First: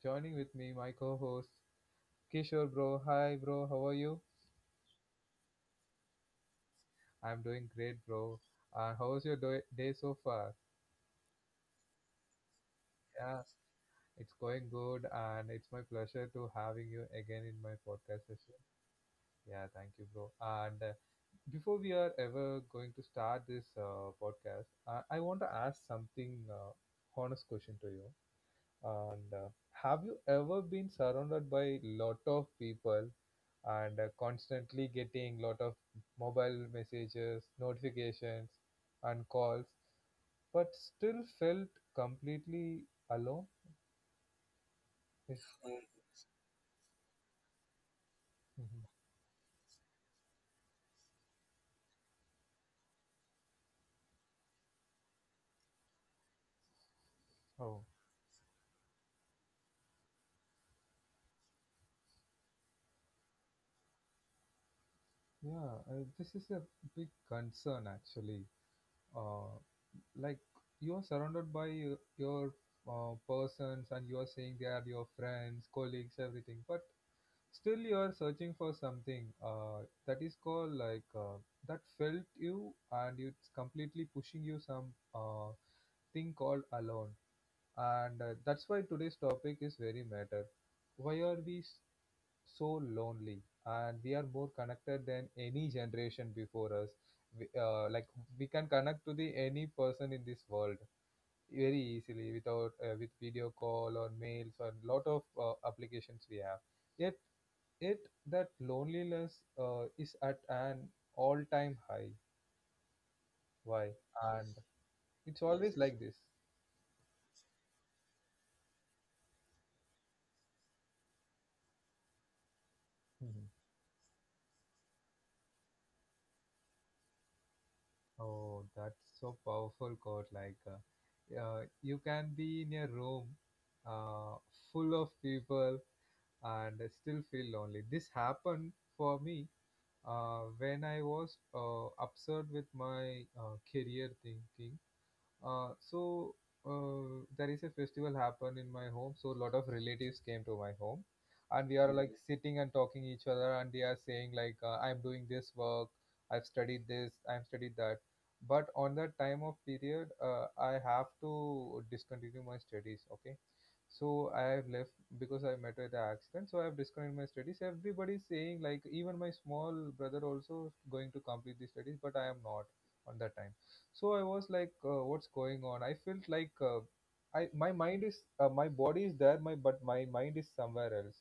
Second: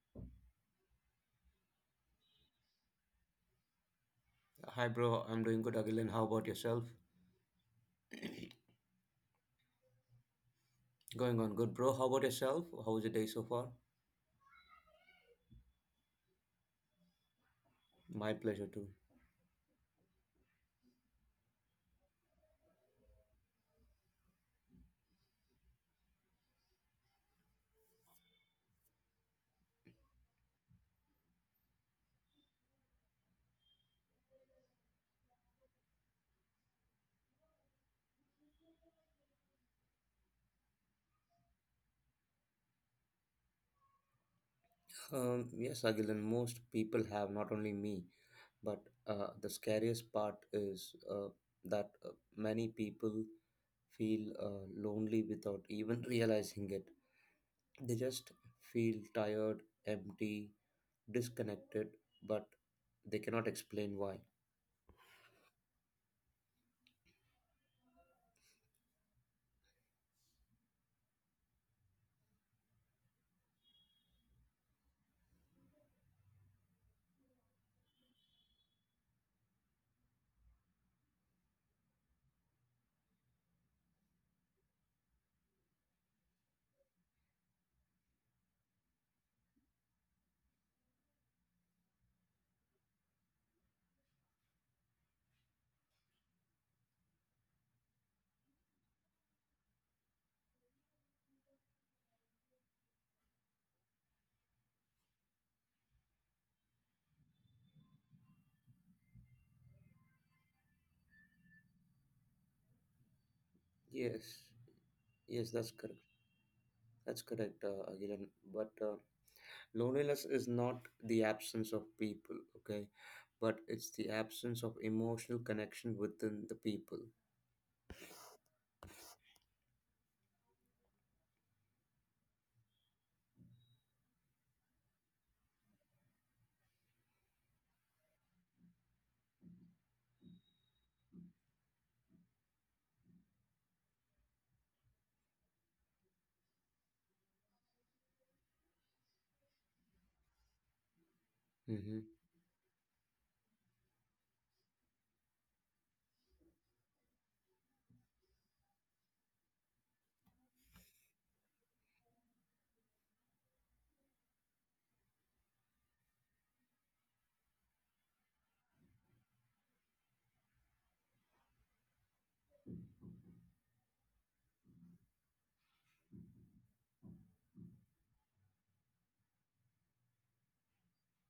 Joining with me, my co-host Kishore, bro. Hi, bro. How are you? Hi, bro. I'm doing good, Agilan. How about yourself? I'm doing great, bro. How's your day so far? Going on good, bro. How about yourself? How was the day so Yeah, far? it's going good, and it's my pleasure to having you again in my My podcast. pleasure, too. Yeah, thank you, bro. And before we are ever going to start this podcast, I want to ask something honest question to you. And have you ever been surrounded by lot of people and constantly getting lot of mobile messages, notifications, and calls, but still felt completely alone? Is- Yes, Agilan, most people have, not only me, but Mhm. The scariest part is that many people feel lonely without even realizing it. Oh, They just feel tired, empty, disconnected, but they cannot explain why. yeah, this is a big concern actually. Uh, like you are surrounded by your persons, and you are saying they are your friends, colleagues, everything, but still you are searching for something that is called like that felt you, and it's completely pushing you some uh, thing called alone, and that's why today's topic is very matter. Why are we so lonely, and we are more connected than any generation before us? We, like, we can connect to the any person in this world very easily, without with video call or mails or lot of applications we have, yet it that loneliness is at an all-time high. Why? Yes, And, yes, it's, yes, yes, that's always, yes, correct. like this. That's correct, Agilan. But Loneliness is not the absence of people, okay, Mhm. but it's the absence of emotional connection within the people. Oh, that's so powerful, God. Like, you can be in a room uh, full of people and still feel lonely. This happened for me when I was upset with my career thinking. So there is a festival happened in my home. So a lot of relatives came to my home, and we Mm-hmm. are like sitting and talking each other, and they are saying like, "I'm doing this work. I've studied this. I've studied that." But on that time of period, I have to discontinue my studies. Okay, so I have left because I met with the accident. So I have discontinued my studies. Everybody is saying like, even my small brother also going to complete the studies, but I am not on that time. So I was like, what's going on? I felt like I my mind is my body is there, my but my mind is somewhere else.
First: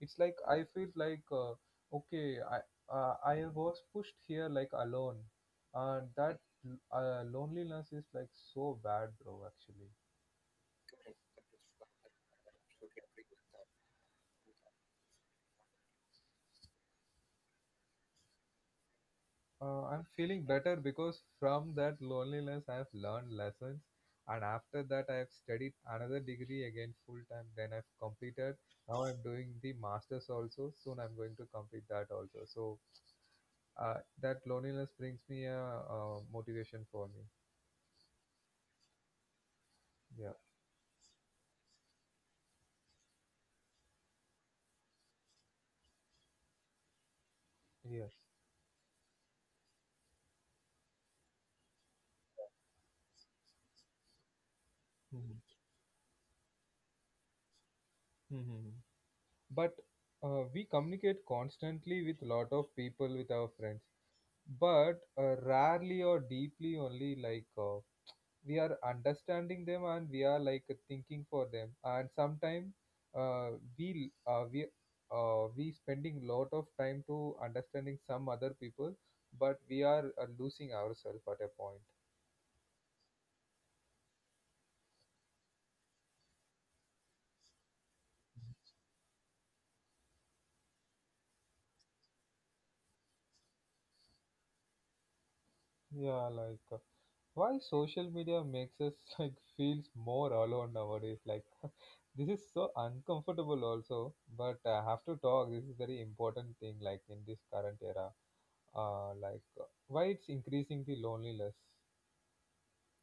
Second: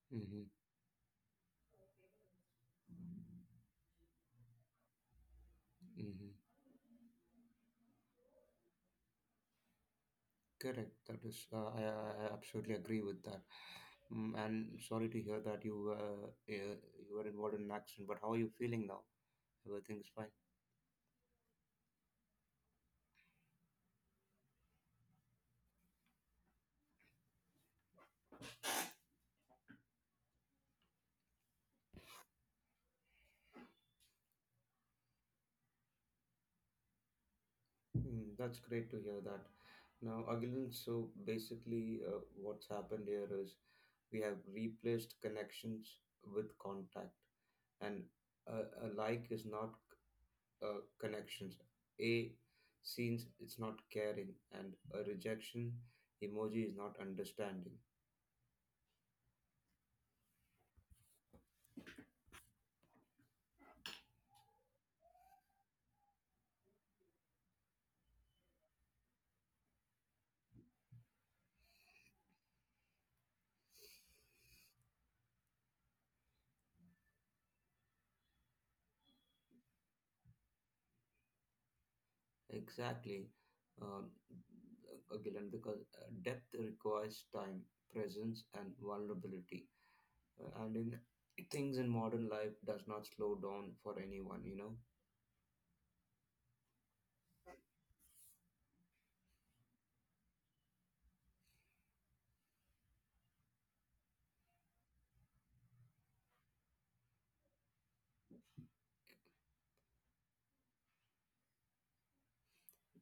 It's like Mm-hmm. I feel like okay, I was pushed here like alone, and Mm-hmm. that loneliness is like so bad, bro. Actually. Correct. That is, I absolutely agree with that. Mm, and sorry to hear that you were involved in an accident. But how are you feeling now? Everything I'm is fine. feeling better because from that loneliness I've learned lessons, and after that I've studied another degree again full time, then I've completed. Now I'm doing the masters also, soon I'm going to complete that also. So that loneliness brings me a motivation for me. Mm, that's great to hear that. Now, Yeah. Agilan, so basically, what's happened here is we have replaced connections with contact, and Yes. a, a like is not connections, a scenes, it's not caring, and a rejection emoji is not understanding. Hmm. But we communicate constantly with lot of people with our friends, but rarely or deeply only. Like we are understanding them, and we are like thinking for them. And sometimes uh, we uh, we we spending lot of time to understanding some other people, but we are losing ourselves at a point. Exactly. um, again because Depth requires time, presence and vulnerability. And in things in modern life does not slow down for anyone, you know. Yeah, like, why social media makes us like feels more alone nowadays? Like, this is so uncomfortable also, but I have to talk. This is very important thing, like in this current era. Like why it's increasing the loneliness?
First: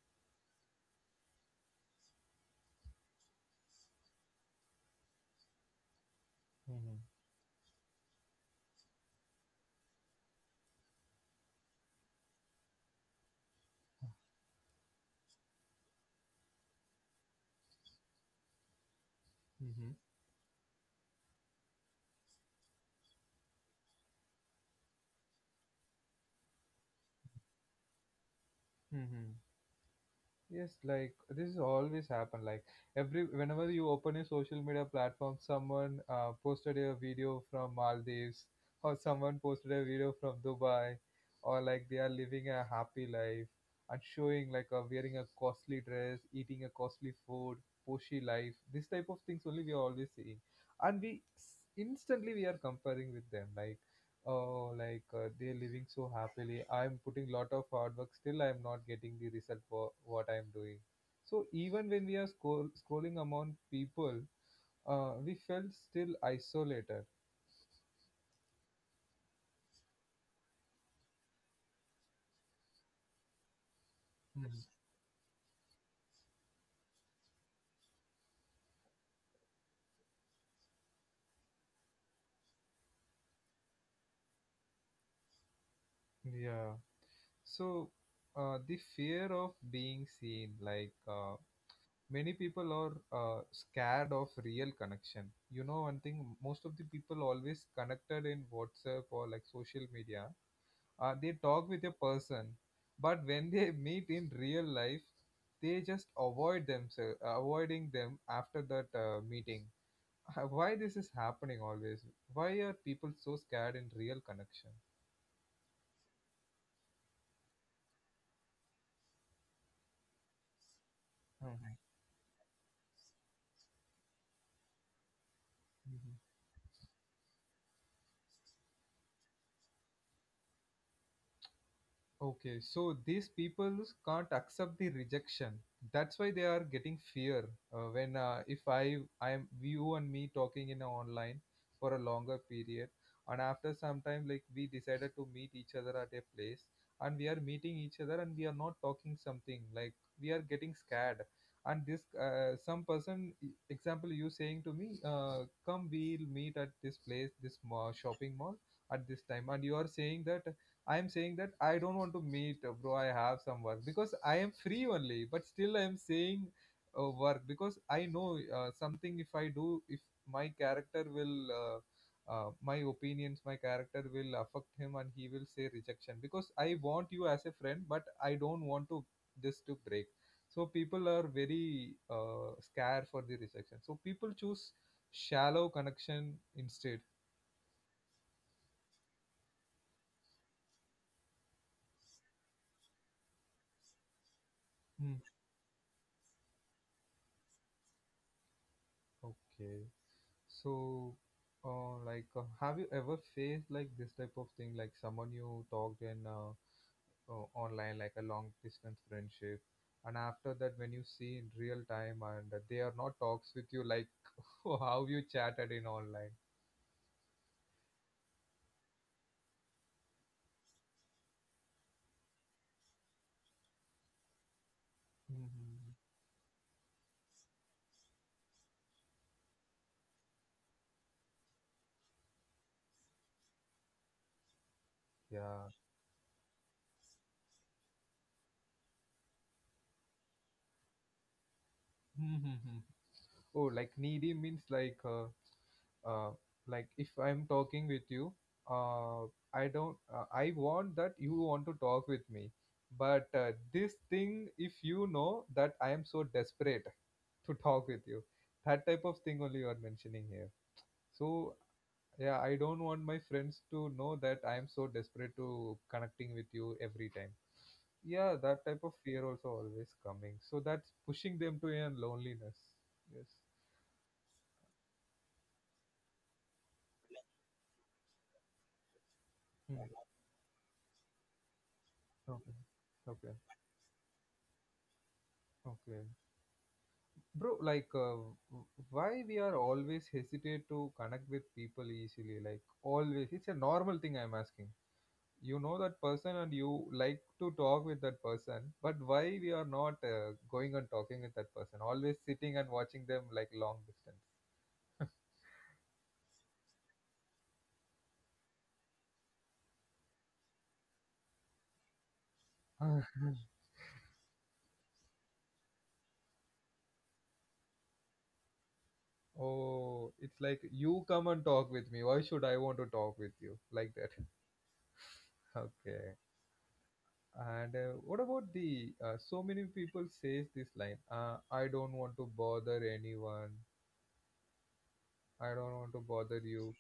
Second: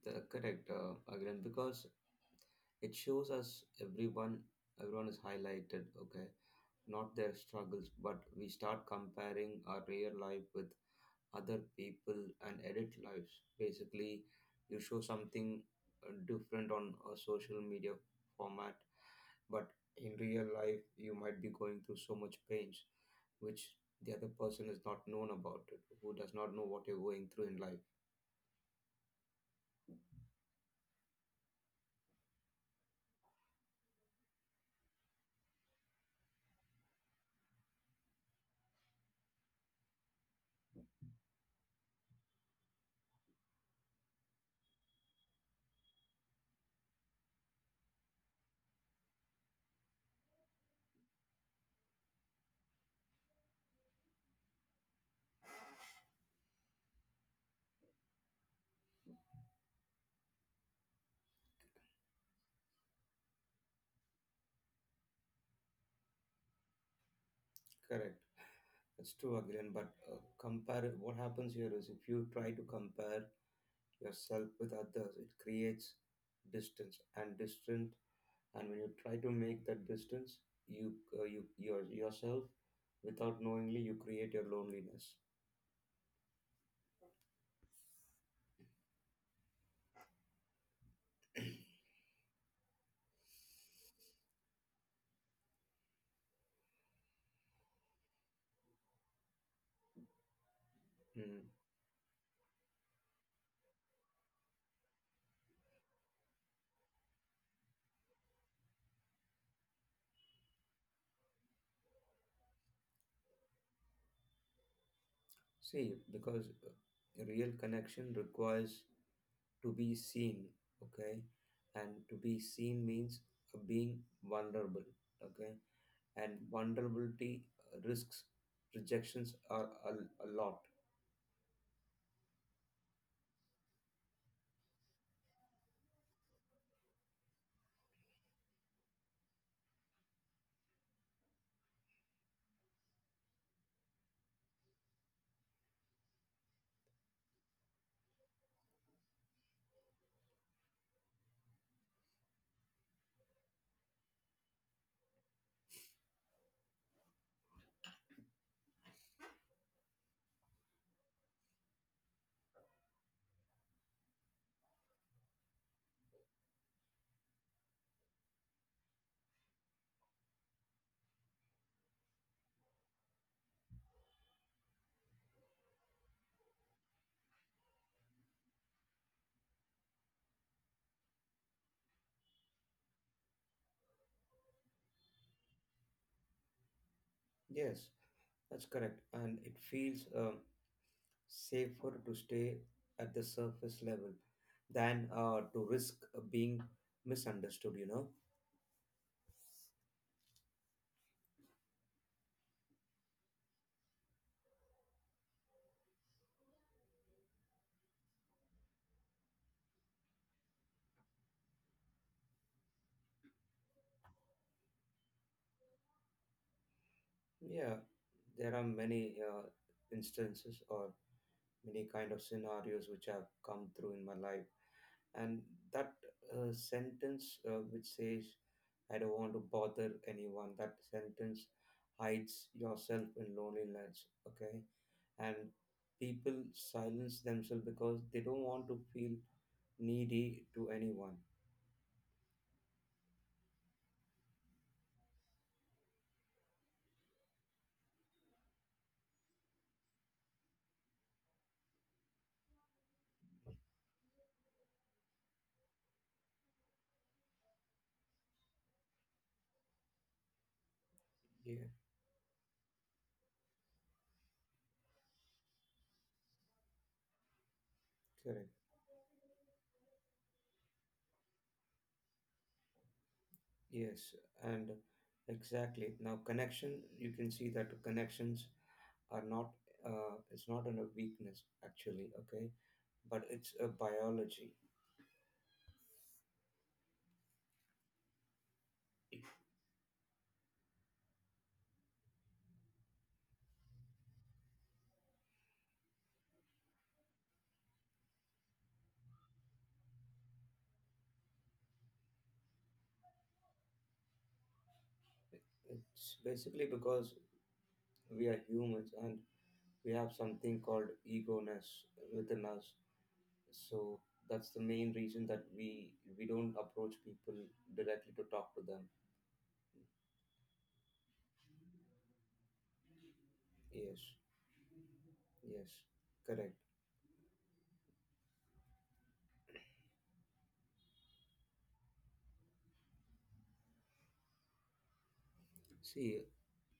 Correct, again, because it shows us everyone, everyone is highlighted, okay, not Mm-hmm. their struggles, but we start comparing our real life with other people and edit lives. Basically, you show something different on a social media format, but Mm-hmm. in real life, you might be going through so much pains, which the other person is not known about it, who does not know what you're going through in life. Mm-hmm. Yes, like this is always happen. Like every whenever you open a social media platform, someone posted a video from Maldives, or someone posted a video from Dubai, or like they are living a happy life and showing like wearing a costly dress, eating a costly food, poshy life. This type of things only we are always seeing, and instantly we are comparing with them. Like, oh, like, they're living so happily. I'm putting lot of hard work, still I'm not getting the result for what I'm doing. So even when we are scrolling among people, we felt still isolated. Correct. It's true, again, but compare, what happens here is if you try to compare yourself Mhm. with others, it creates distance and distance. And when you try to make that distance, you uh, you your yourself, without knowingly you create your loneliness. Yeah. So the fear of being seen, like many people are scared of real connection. You know, one thing, most of the people always connected in WhatsApp or like social media. They Mm. talk with a person, but when they meet in real life, they just avoid themselves, avoiding them after that meeting. Why this is happening always? Why are people so scared in real connection? See, because a real connection requires to be seen, okay, Hmm. Right. and to be seen means being vulnerable, okay, Mhm. and vulnerability risks rejections are a lot. Okay, so these people can't accept the rejection. That's why they are getting fear. When if I am you and me talking in a online for a longer period, and after some time, like we decided to meet each other at a place, and we are meeting each other, and we are not talking something. Like we are getting scared. And this some person example, you saying to me, come, we'll meet at this place, this mall, shopping mall at this time, and you are saying that. I am saying that I don't want to meet, bro. I have some work because I am free only, but still I am saying work. Because I know something, if I do, if my character will, my opinions, my character will affect him, and he will say rejection. Because I want you as a friend, but I don't want to this to break. So people are very scared for the rejection. So people choose shallow connection instead. Yes, that's correct. And it feels safer to stay at the surface level than to risk being misunderstood, you know? Okay. So, like, have you ever faced like this type of thing, like someone you talked in online, like a long distance friendship, and after that, when you see in real time and they are not talks with you, like how you chatted in online. Yeah, there are many instances or many kind of scenarios which have come through in my life, and Mhm. that sentence which says I don't want to bother anyone, that sentence hides yourself in loneliness, okay, and Yeah. people silence themselves because they don't want to feel needy to anyone. Oh, like needy means like, uh, like if I'm talking with you, uh, I don't I want that you want to talk with me. But this thing, if you know that I am so desperate to talk with you, that type of thing only you are mentioning here. So, Yeah, yeah, I don't want my friends to know that I am so desperate to connecting with you every time. Yeah, correct. that type of fear also always coming, so that's pushing them to a loneliness. Yes. Yes, and exactly now connection, you can see that connections are not Hmm. It's not a weakness actually, okay, Okay. but Okay. it's a biology. Okay, bro. Like, why we are always hesitate to connect with people easily? Like always, it's a normal thing I'm asking. You know that person, and you like to talk with that person, but why we are not going and talking with that person, always sitting and watching them like long distance? It's basically because we are humans and we have something called ego-ness within us, so that's the main reason that we don't approach people directly to talk to them. Oh, it's like you come and talk with me, why should I want to talk with you like Yes. that? Yes, Okay. correct. And what about the so many people says this line, "I don't want to bother anyone. I don't want to See, bother you."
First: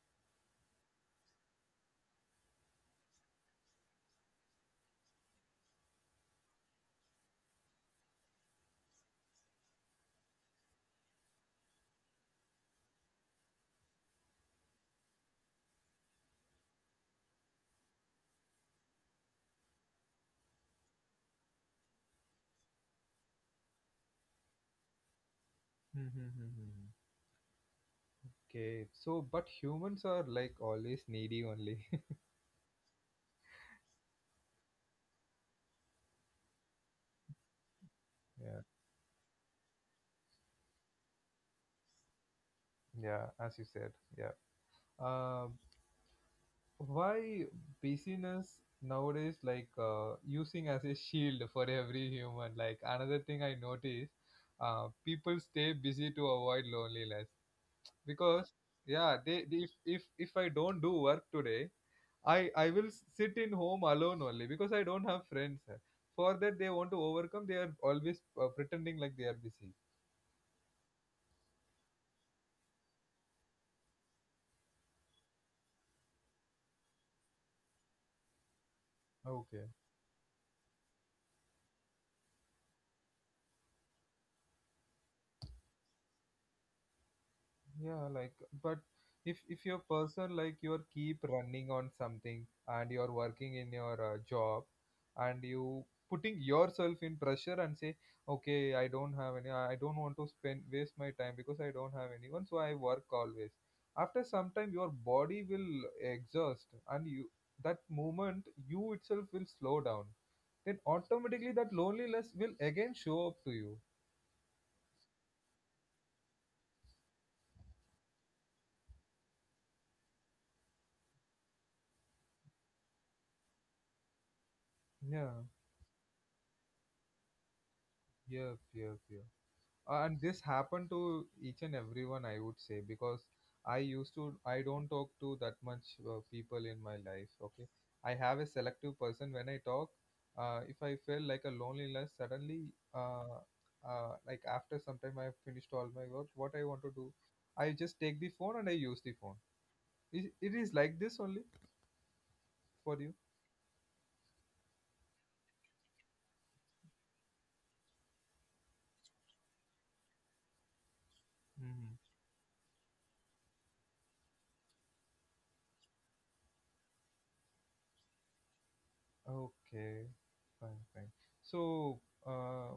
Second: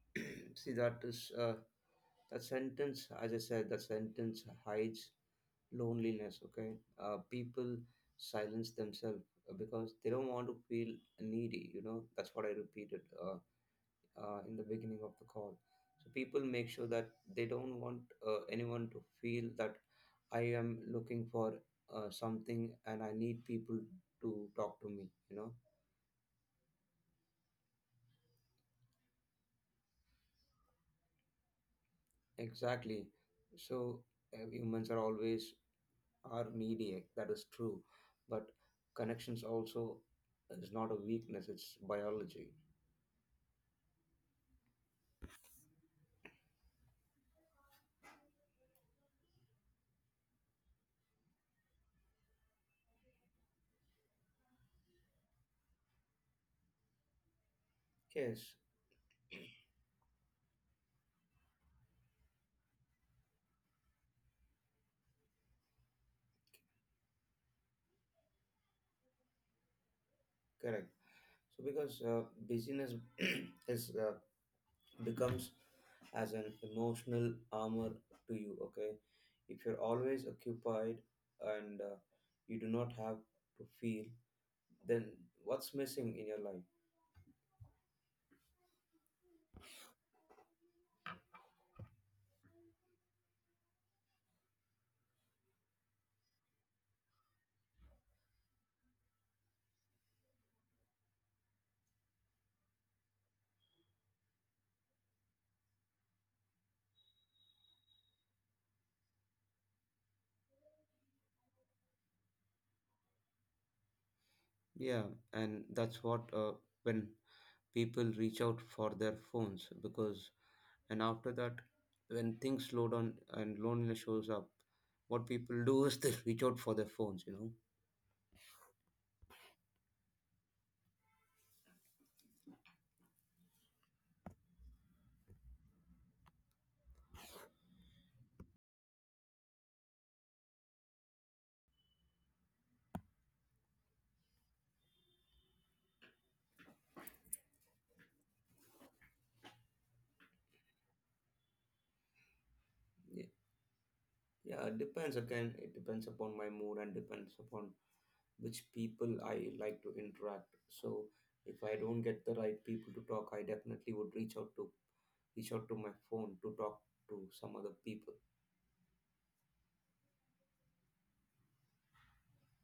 see that is that sentence, as I said, that sentence hides loneliness, okay. People silence themselves because they don't want to feel needy, you know. That's what I repeated, in the beginning of the call. So people make sure that they don't want anyone to feel that I am looking for something and I need people to talk to me, you know. Hmm, hmm, hmm, hmm, hmm. Okay, so but humans are like always needy only. Exactly. So humans are always are needy. That is true, but Yeah, connections also is not a weakness. It's biology. yeah, as you said. Yeah. Uh, why busyness nowadays like using as a shield for every human? Like another thing I noticed, people stay busy to avoid loneliness because, Yes, yeah, they if I don't do work today, I will sit in home alone only because I don't have friends. For that, they want to overcome. They are always pretending like they are busy. correct. So because busyness is becomes as an emotional armor to you, okay. If Okay. you're always occupied and you do not have to feel, then what's missing in your life? Yeah, like, but if your person like you're keep running on something, and you're working in your job, and you putting yourself in pressure and say, okay, I don't have any, I don't want to spend waste my time because I don't have anyone, so I work always. After some time, your body will exhaust, and you, that moment, you itself will slow down. Then automatically that loneliness will again show up to you. Yeah, and that's what when people reach out for their phones because, and after that, when things slow down and loneliness shows up, what Yeah, people do is they reach out for their phones, you know. yep, yep, yep. And this happened to each and everyone, I would say. Because I don't talk to that much people in my life. Okay, I have a selective person when I talk. If I feel like a loneliness suddenly, uh, like after some time I finished all my work what I want to do, I just take the phone and I use the phone. It is like this only for you. yeah, yeah, it depends, again, it depends upon my mood and depends upon which people I like to interact. So if I Hmm. don't get the right people to talk, I definitely would reach out to my phone to talk to some other people. Okay. Fine, fine. So uh,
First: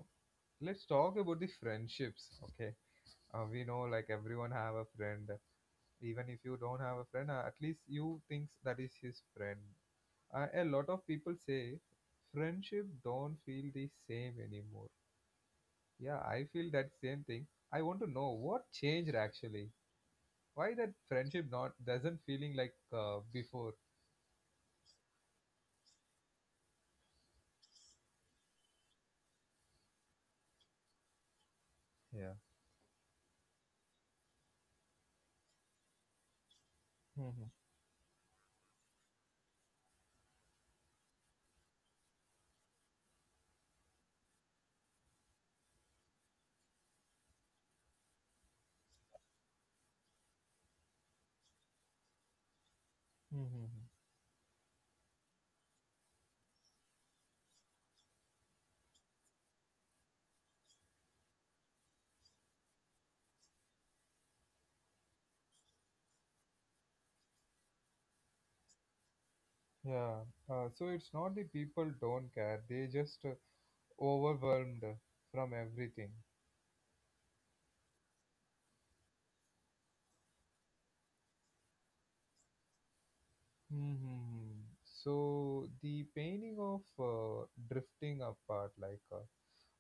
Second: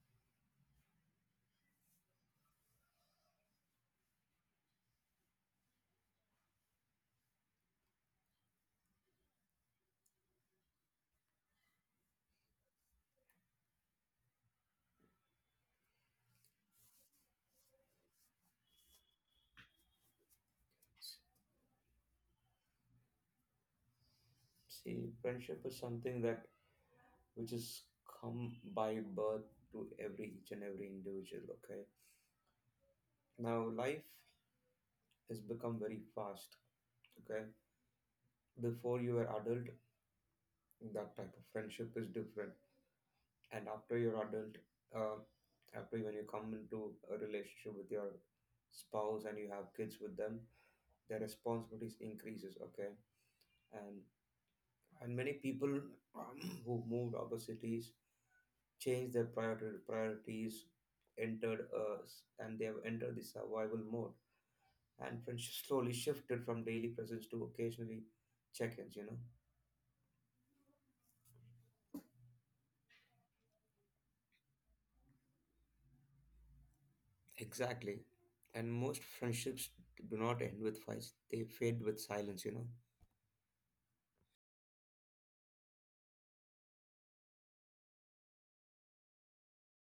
let's talk about the friendships. Okay, we know like everyone have a friend. Even if you don't have a friend, at least you thinks that is his friend. A lot of people say friendship don't feel the same anymore. Yeah, I feel that same thing. I want to know what changed actually. Why that friendship not doesn't feeling like before? See, friendship is something that which is come by birth to every each and every individual. Okay, Yeah. now life has become very fast. Okay, Mm-hmm. before you were adult, that type of friendship is different, and after you're adult, uh, after when you come into a relationship with your spouse and you have kids with them, their responsibilities increases, okay. Mm-hmm. And many people um, who moved other cities changed their priorities, entered us and they have entered the survival mode, and friendship slowly shifted from daily presence to occasionally check-ins, you know. Yeah. So it's not the people don't care; they just overwhelmed from everything. Exactly, and most friendships do not end with fights, they fade with silence, you know. hmm So the painting of drifting apart, like uh,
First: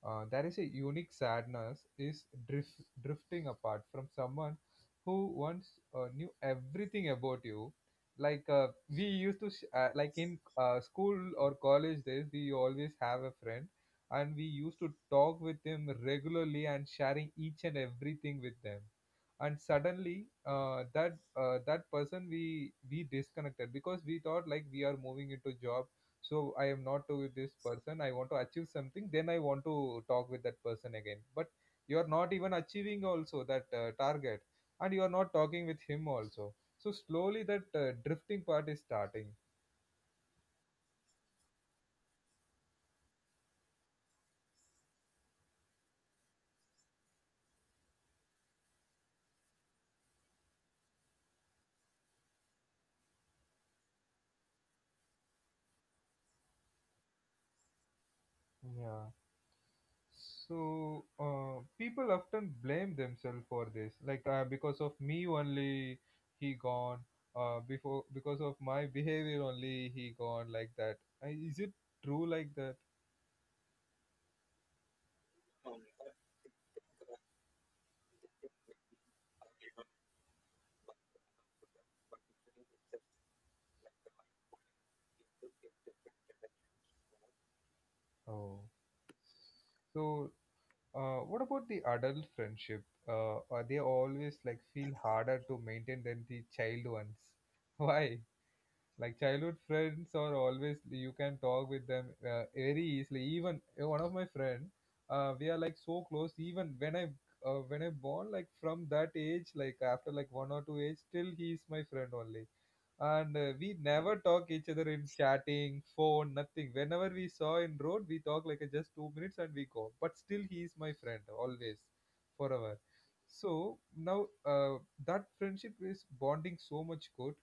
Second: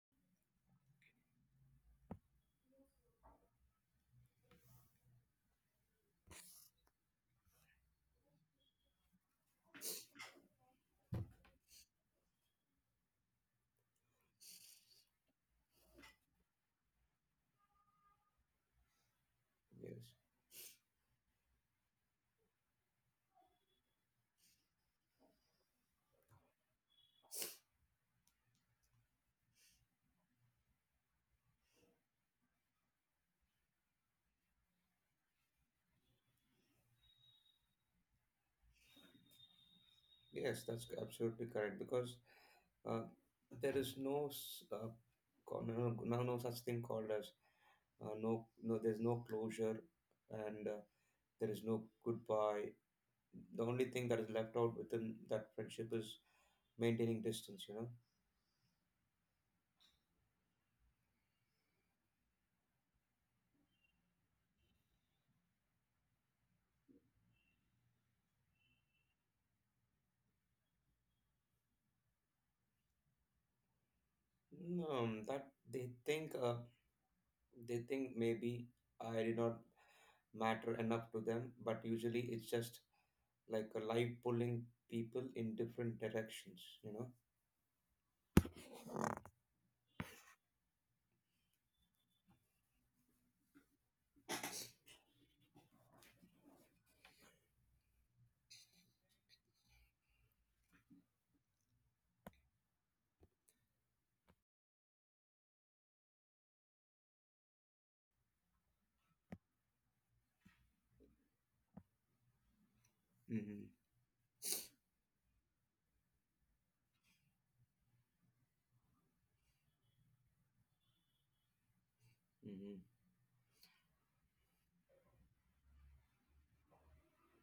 uh, there is a unique sadness is drifting apart from someone who once knew everything about you. Like we used to, like in school or college days, we always have a friend, and we used to talk with them regularly and sharing each and everything with them. And Yes, suddenly, that person we disconnected because we thought like we are moving into job. So I am not with this person. I want to achieve something, then I want to talk with that person again. But you are not even achieving also that target, and you are not talking with him also, so slowly that drifting part is starting. yes, that's absolutely correct because uh, there is no s- co- no, no no no such thing called as no no. There's no closure, and there is no goodbye. The only thing that is left out within that friendship is maintaining distance, you know. Yeah. So people often blame themselves for this like because of me only he gone before, because of my behavior only he gone like that. Is it true like that? No, that they think maybe I did not matter enough to them, but usually it's just like a life pulling people in different directions, you know. Oh. So what about the adult friendship? Are they always like feel harder to maintain than the child ones? Why? Like childhood friends are always you can talk with them very easily. Even one of my friend, we are like so close. Even when I when I born, like from that age, like after like one or two age, still he is my friend only. And Mm-hmm. we never talk each other in chatting phone nothing. Whenever we saw in road we talk like just 2 minutes and we go, but still he is my friend always forever. So now uh, that friendship is bonding so much good,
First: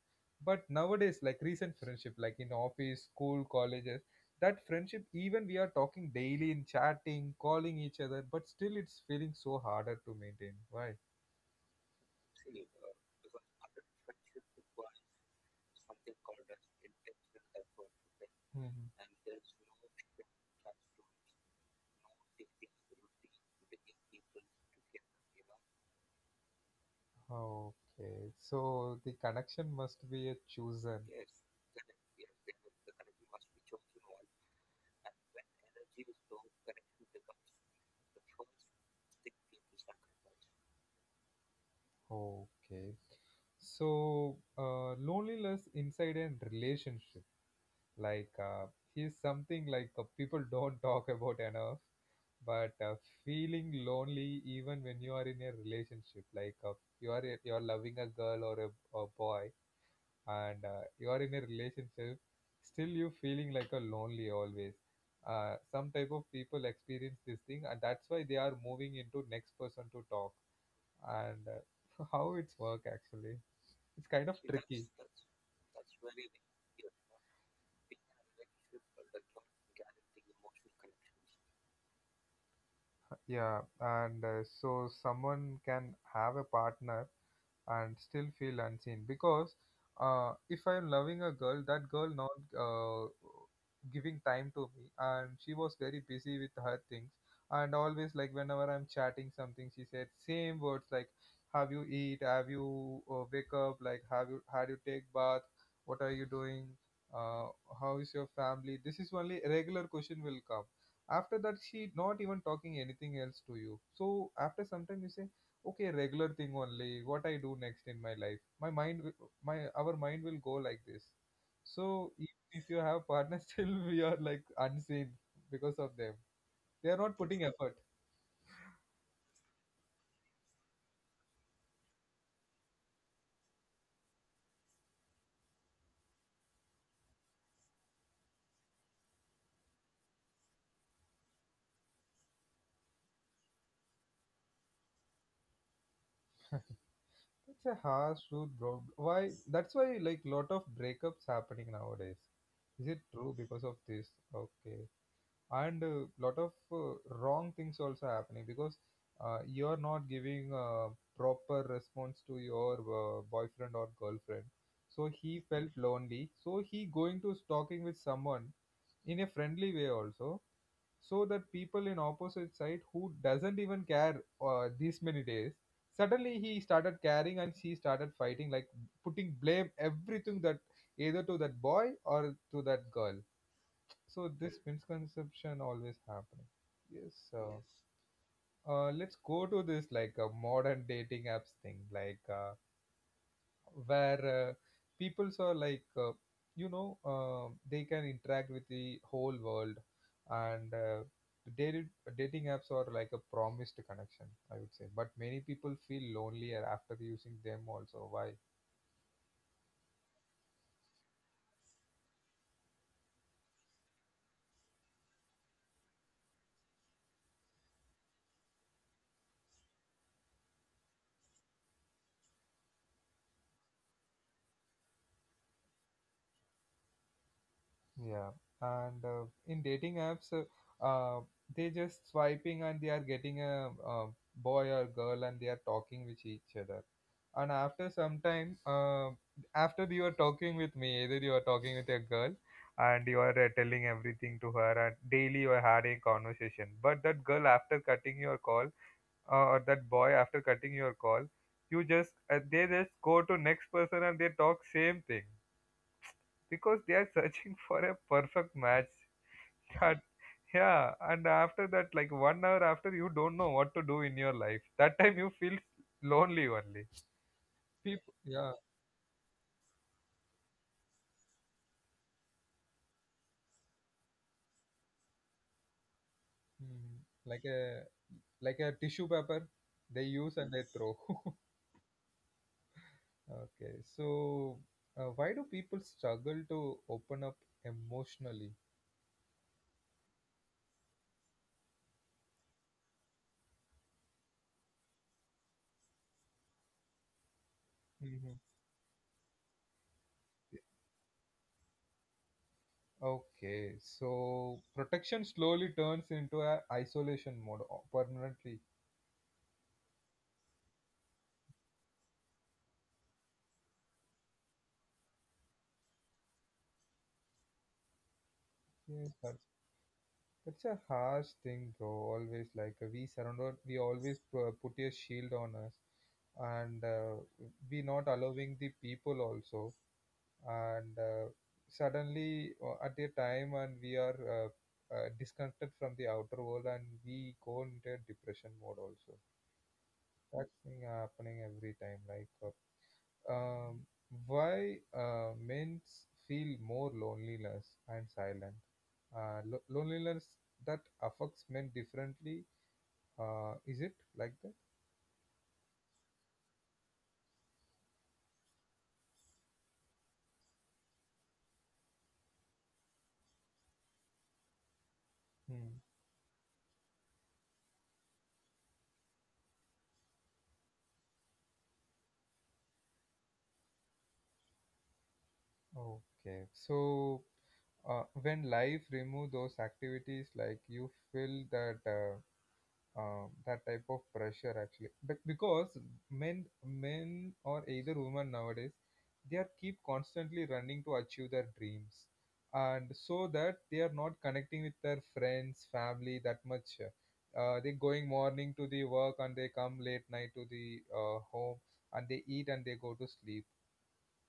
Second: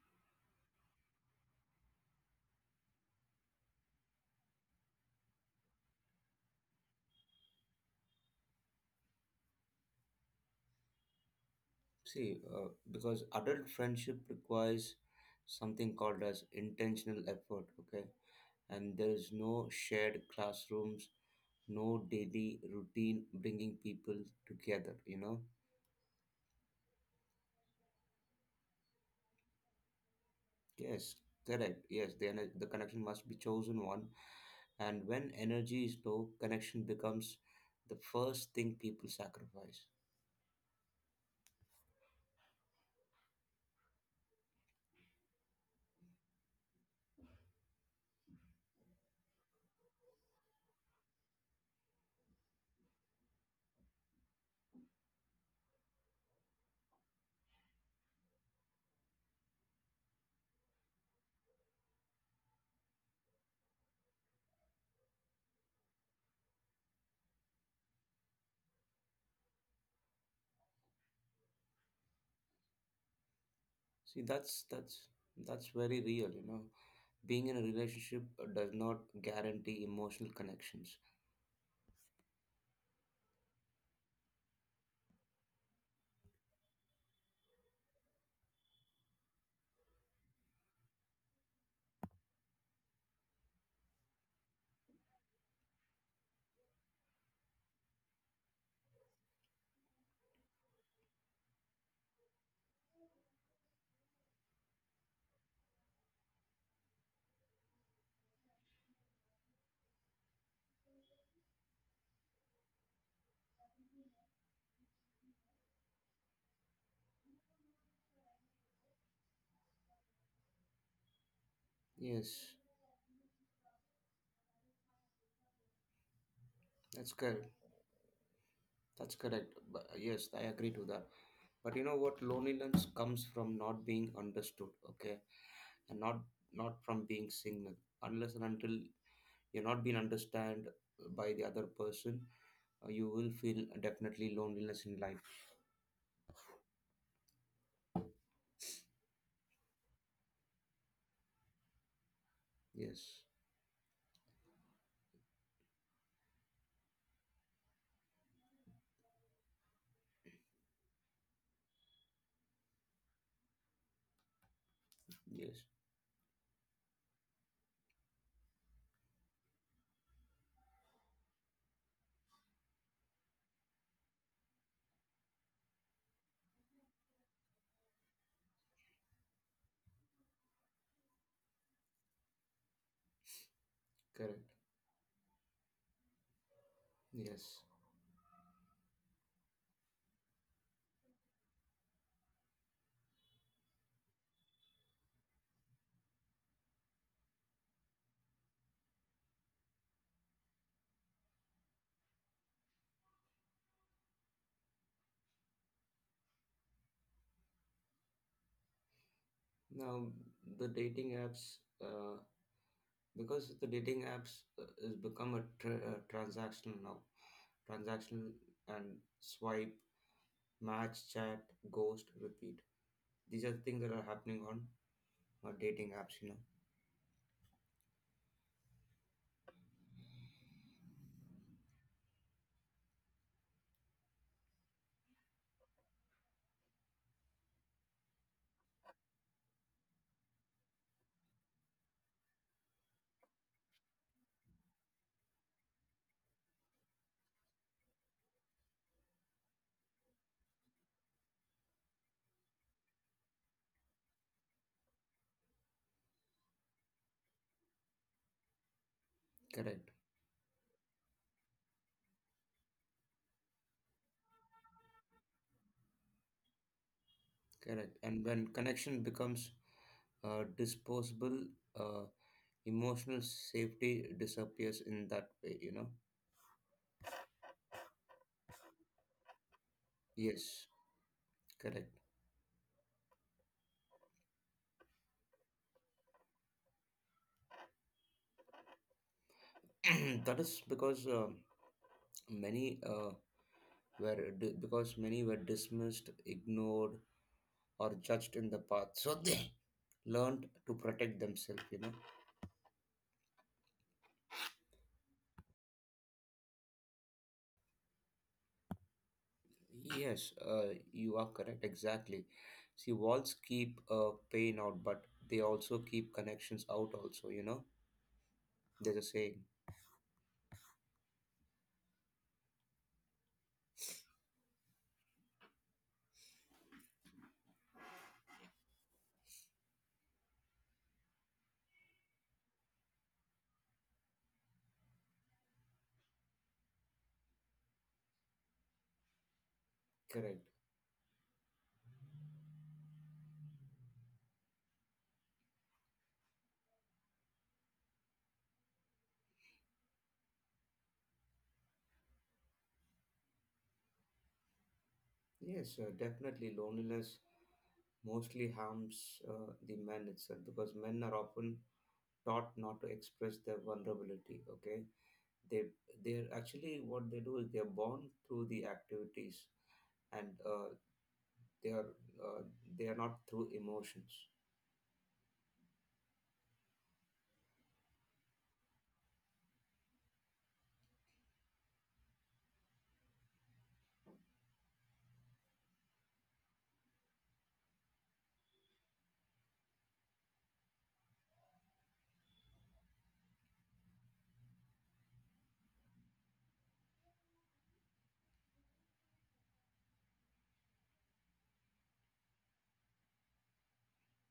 but nowadays like recent friendship like in office school colleges, that friendship even we are talking daily in chatting calling each other, but still it's feeling so harder to maintain. Why? See, because adult friendship requires something called as intentional effort, okay? And Mhm. there is no shared classrooms, no daily routine bringing people together, you know? Okay, so the connection must be a chosen. Yes, correct. The connection must be chosen one. And when energy is low, connection becomes the first thing people sacrifice. Okay, so loneliness inside a relationship, like he's something like people don't talk about enough. But feeling lonely even when you are in a relationship, like you are loving a girl or a boy, and you are in a relationship, still you feeling like a lonely always. Some type of people experience this thing, and that's why they are moving into next person to talk. And how it's work actually, it's See, kind of tricky. That's very real, you know. Being in a relationship does not guarantee emotional connections. Yeah, and so someone can have a partner and still feel unseen, because if I'm loving a girl, that girl not giving time to me and she was very busy with her things. And always like whenever I'm chatting something, she said same words like have you eat, have you wake up, like have you had you take bath, what are you doing, uh, how is your family. This is only a regular question will come. After that she not even talking anything else to you. So after some time you say okay, regular thing only, what I do next in my life? My mind my our mind will go like this. So Yes, if you have partner, still we are like unseen because of them, they are that's not correct. putting effort. That's correct. But yes, I agree to that. But you know what? Loneliness comes from not being understood, okay, and not from being signaled. Unless and until you're not being understood by the other person, you will feel definitely loneliness in life. That's a harsh truth, bro. Why? That's why like lot of breakups happening nowadays. Is it Yes, true because of this? Okay, and a lot of wrong things also happening, because you're not giving a proper response to your boyfriend or girlfriend, so he yes, felt lonely, so he going to talking with someone in a friendly way also. So that people in opposite side who doesn't even care these many days, suddenly he started caring and she started fighting, like putting blame everything that either to that boy or to that girl. So correct. this misconception always happening. Yes. Yes. So let's go to this like modern dating apps thing, like where people are like you know they can interact with the whole world, and dated, dating apps are like a promised connection, I would say. But many people feel lonelier after using them. Also, why? Now the dating apps, uh, because the dating apps has become a transactional now, transactional, and swipe, match, chat, ghost, repeat. These are the things that are happening on dating apps, you know. Yeah, and in dating apps, they just swiping and they are getting a, boy or girl and they are talking with each other. And after some time, after you are talking with me, either you are talking with a girl and you are telling everything to her, and daily you are having conversation. But that girl, after cutting your call, or that boy, after cutting your call, you just they just go to next person and they talk same thing, because they are searching for a perfect match. Correct, That yeah, and after that like 1 hour after, you don't know what to do in your life, that time you feel lonely only. Correct. People, And when yeah, connection becomes disposable, uh, emotional safety disappears in that way, you know. mm, like a like a tissue paper they use and they Yes, throw. correct. Okay, so why do people struggle to open up emotionally? That is because many uh, because many were dismissed, ignored, or judged in the past. So they learned to protect themselves, you know. Okay, so protection slowly turns into a isolation mode permanently. Yes, you are correct. Exactly. See, walls keep pain out, but they also keep connections out, also, you know? There's a Yes, sir. saying. It's a harsh thing, bro. Always like we surrender, we always put a shield on us, and we not allowing the people also. And suddenly, at a time, and we are disconnected from the outer world, and we go into a depression mode also. Correct. That's thing happening every time. Like, uh, um, why men feel more loneliness and silent? Loneliness that affects men differently. Is it like that? Yes, definitely. Loneliness mostly harms the men itself, because men are often taught not to express their vulnerability. Okay, they Hmm. they're actually what they do is they're born through the activities and they are uh, they are not through emotions. Okay. So when life remove those activities, like you feel that that type of pressure actually. But because men or either women nowadays, they are keep constantly running to achieve their dreams, and so that they are not connecting with their friends family that much. They going morning to the work and they come late night to the home, and they eat and they go to sleep.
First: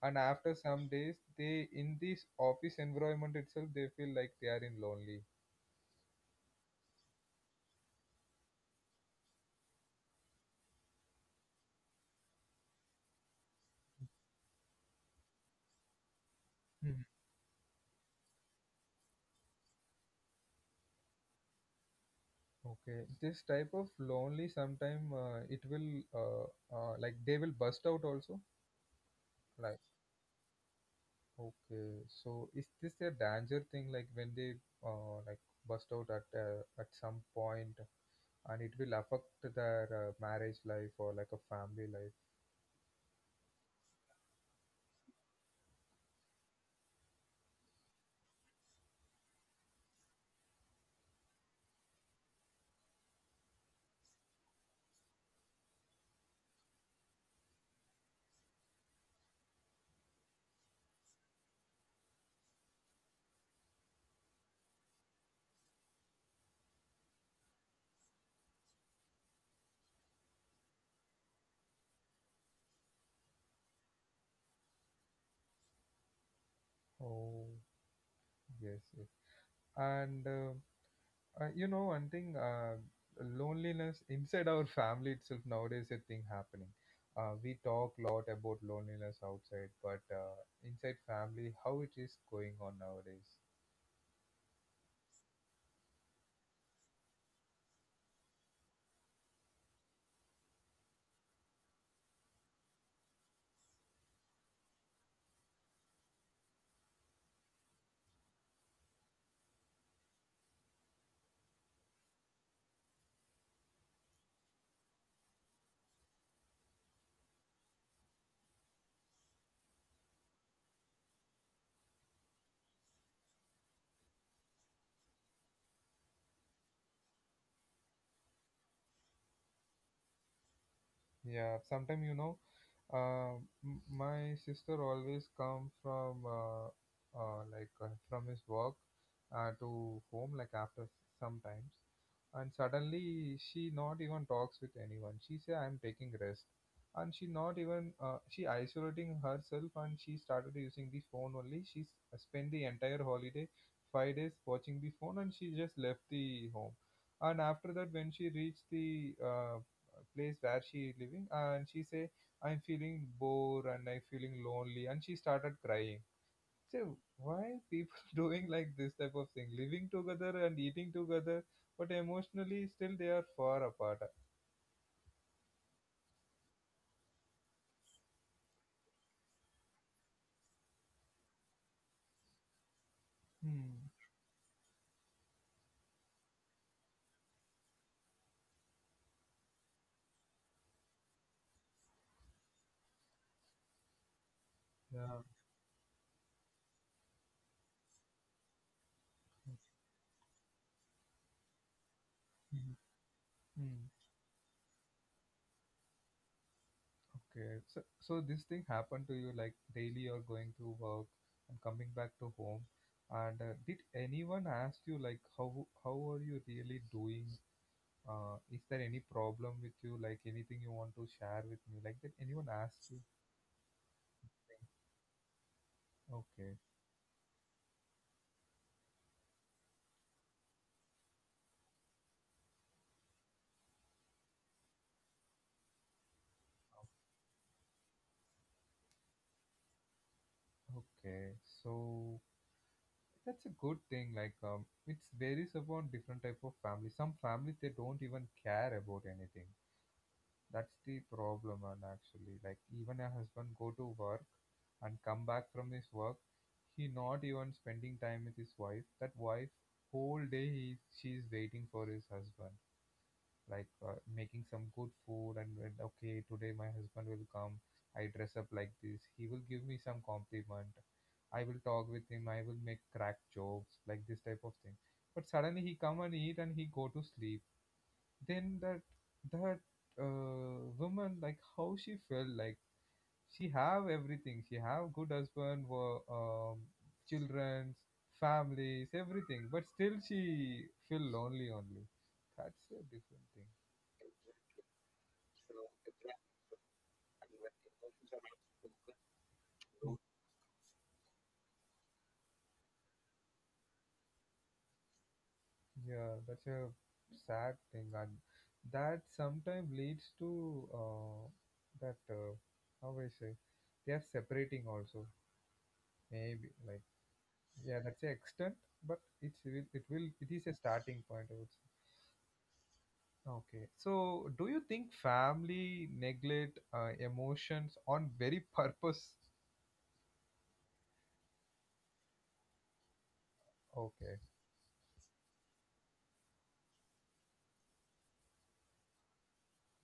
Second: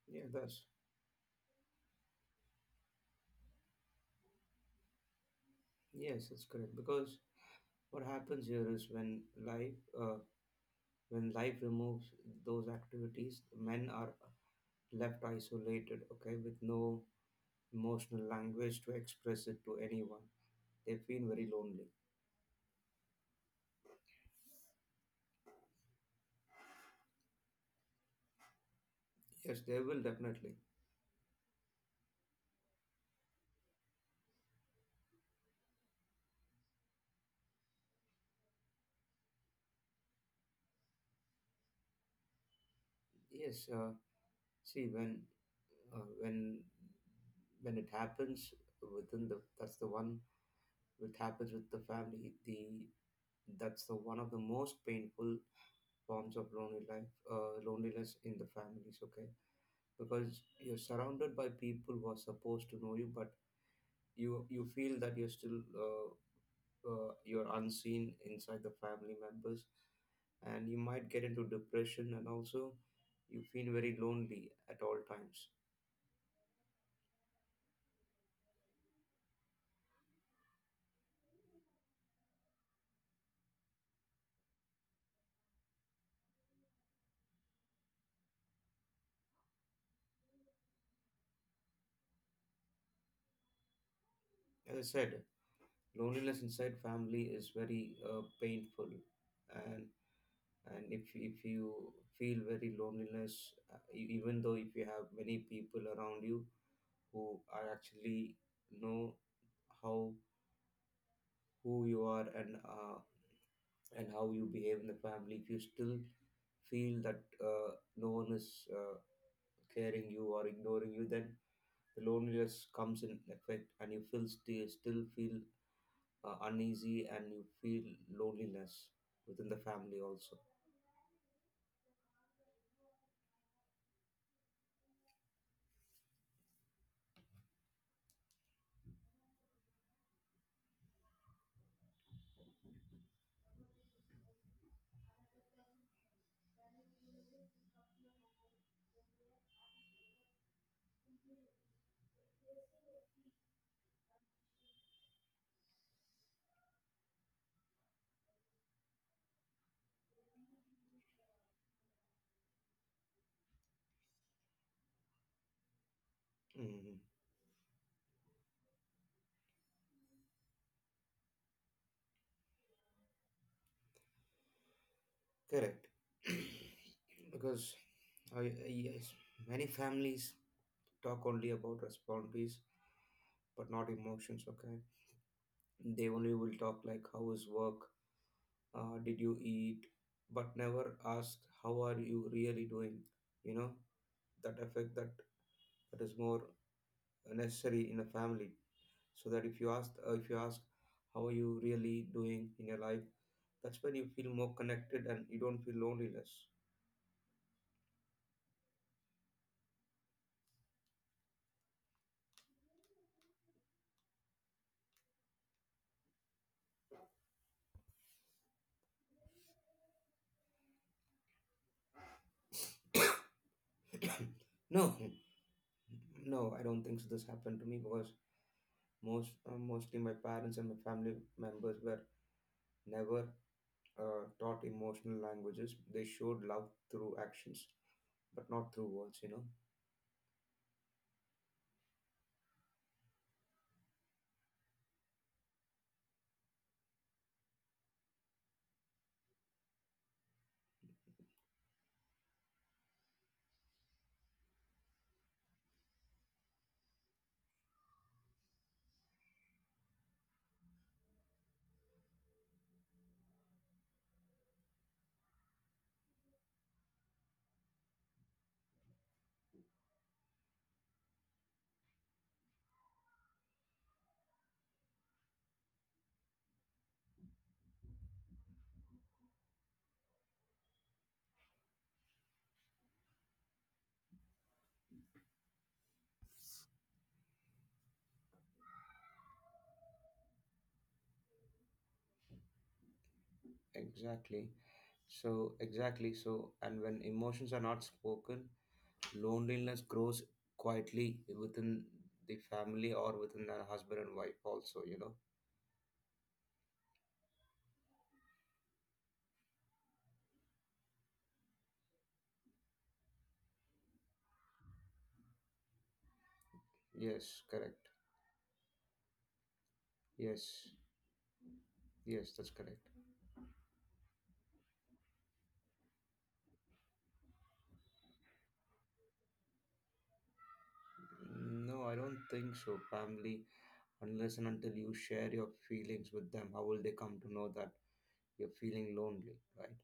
And Yeah, after that's some days they in this office environment itself they feel like they are in lonely. Yes, that's correct, because What happens here is when life removes those activities, men are left isolated. Okay, with no emotional language to express it to anyone. They feel very lonely. Okay, this type of lonely sometime it will uh, like they will bust out also. Yes, Like they will definitely. okay, so is this a danger thing? Like when they like bust out at some point, and it will affect their marriage life or like a family life. Yes, see when uh, when when it happens within the that's the one which happens with the family. The That's the one of the most painful forms of lonely life loneliness in the families. Okay, because you're surrounded by people who are supposed to know you, but you feel that you're still you're unseen inside the family members, and you might get into depression, and also you feel very lonely at all times. Oh, yes, yes. And. You know, one thing, loneliness inside our family itself nowadays a thing happening. We talk a lot about loneliness outside, but inside family, how it is going on nowadays. As I said, loneliness inside family is very painful. And if you feel very loneliness, even though if you have many people around you who are actually know how who you are, and how you behave in the family, if you still feel that no one is uh, caring you or ignoring you, then the loneliness comes in effect, and you feel still still feel uneasy, and you feel loneliness within the family also. Yeah, sometimes you know, uh, my sister always come from like from his work to home, like after sometimes, and suddenly she not even talks with anyone. She say I'm taking rest, and she not even she isolating herself and she started using the phone only. She spent the entire holiday 5 days watching the phone, and she just left the home. And after that when she reached the place where she is living, and she say I'm feeling bored and I'm feeling lonely, and she started crying. Say Mhm. why people doing like this type of thing, living together and eating together, but emotionally still they are far apart. Correct. Because I, yes, many families talk only about responsibilities but not Hmm. emotions, okay. They only will talk like how is work, did you eat, but never ask how are you really doing, you know? That effect, that is more necessary in a family, so that if you ask, how are you really doing in your life, that's Hmm. when you feel more connected and you don't feel loneliness. Okay, so so this thing happened to you, like daily you're going to work and coming back to home, and did anyone ask you like how are you really doing? Is there any problem with you? Like anything you want to share with me? Like that anyone asks you? No, no, Okay, I don't think so this happened to me because mostly my parents and my family members were never taught emotional languages. They showed love through actions but not through words, you know. okay. So that's a good thing. Like it varies upon different type of family. Some families they don't even care about anything. That's the problem. And actually, like even a husband go to work and come back from his work, he not even spending time with his wife. That wife whole day he she's waiting for his husband, like making some good food, and when, okay today my husband will come, I dress up like this, he will give me some compliment, I will talk with him, I will make crack jokes, like this type of thing. But suddenly he come and eat and he go to sleep. Then that that woman like how she felt. Like she have everything, she have good husband, children, families, everything, but still she feel lonely only. That's a different thing. Exactly. So, exactly. So, and when emotions are not spoken, loneliness grows quietly within the family or within a husband and wife, also, you know. Yeah, that's a sad thing, and that sometimes leads to that how I say, they are separating also. Maybe like Yes, yeah, correct. that's the extent, but it's will it is a Yes, starting point, I would say. yes, that's correct. Okay, so do you think family neglect emotions on very purpose? No, I don't think so. Family, Okay, unless and until you share your feelings with them, how will they come to know that you're feeling lonely, right?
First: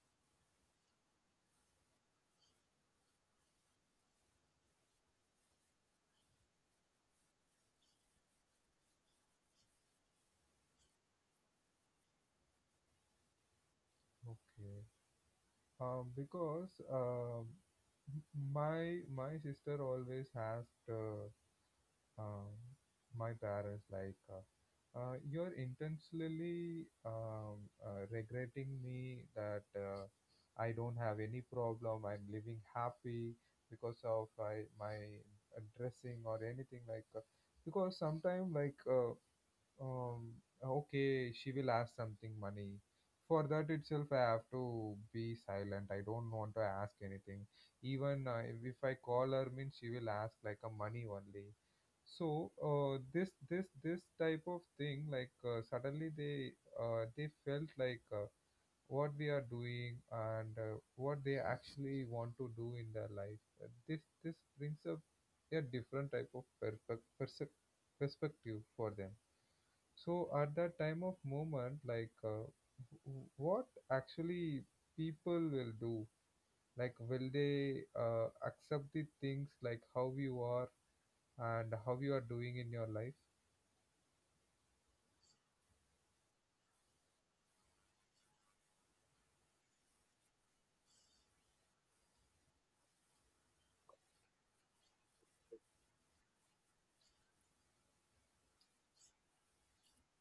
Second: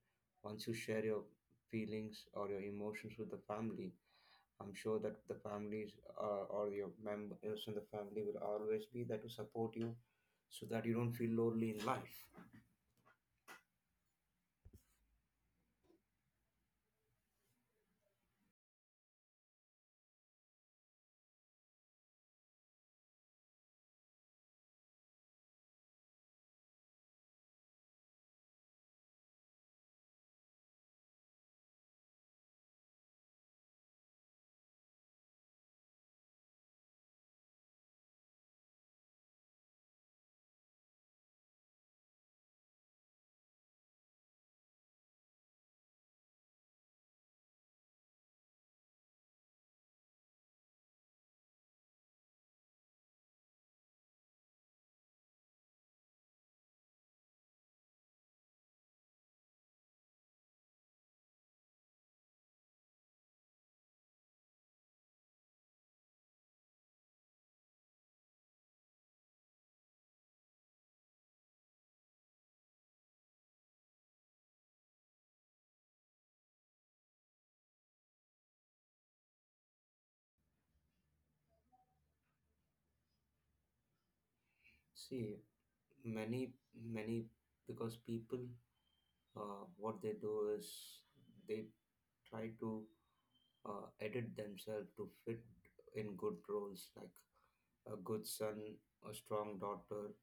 Once you share your feelings or your emotions with the family, I'm sure that the families or your members in the family will always be there to support you so that you don't feel lonely in life. okay, because m- my sister always asked. Um, my parents like you're intentionally regretting me that I don't have any problem. I'm living happy because of my dressing or anything like because sometimes like um okay, she will ask something money. For that itself, I have to be silent. I don't want to ask anything. Even if I call her means she will ask like a money only. So this type of thing like suddenly they felt like what we are doing and what they actually want to do in their life. This brings up a different type of perspective for them. So at that time of moment, like what actually people will do? Like, will they accept the things like how you are and how you are doing in your life? See, many, many, because people, what they do is they try to edit themselves to fit in good roles like a good son, a strong daughter,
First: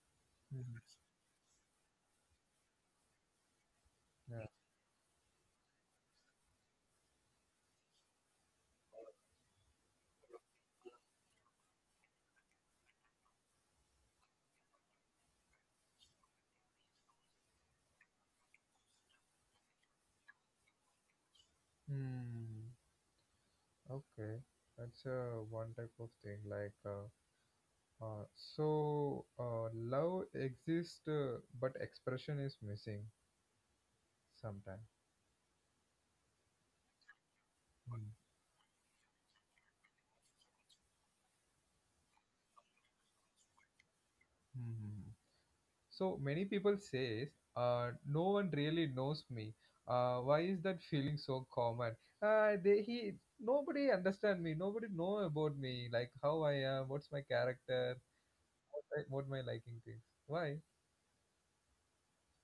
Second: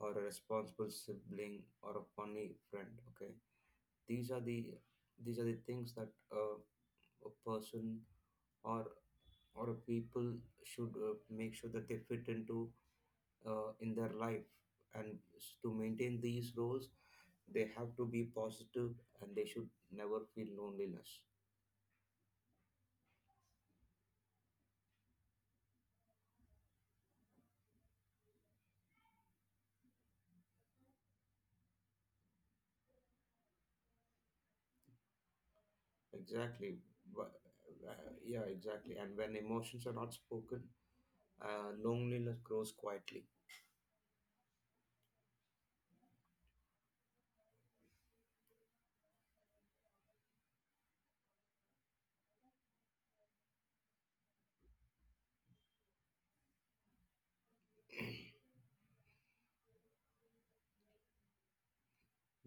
or a responsible sibling, or a funny friend. Okay, these are Yeah. the these are the things that a person or or people should make sure that they fit into in their life and to maintain these roles they have to be positive, and they should never feel loneliness Hmm. Okay. That's one type of thing. Like, love exists, but expression is missing sometimes. exactly. Wh- Hmm. yeah, exactly. And when emotions are not spoken, loneliness grows quietly Hmm. So many people says, no one really knows me. Why is that feeling so common? They he Nobody understand me. Nobody know about me. Like how I am. What's my character? What, I, what my liking things. Why?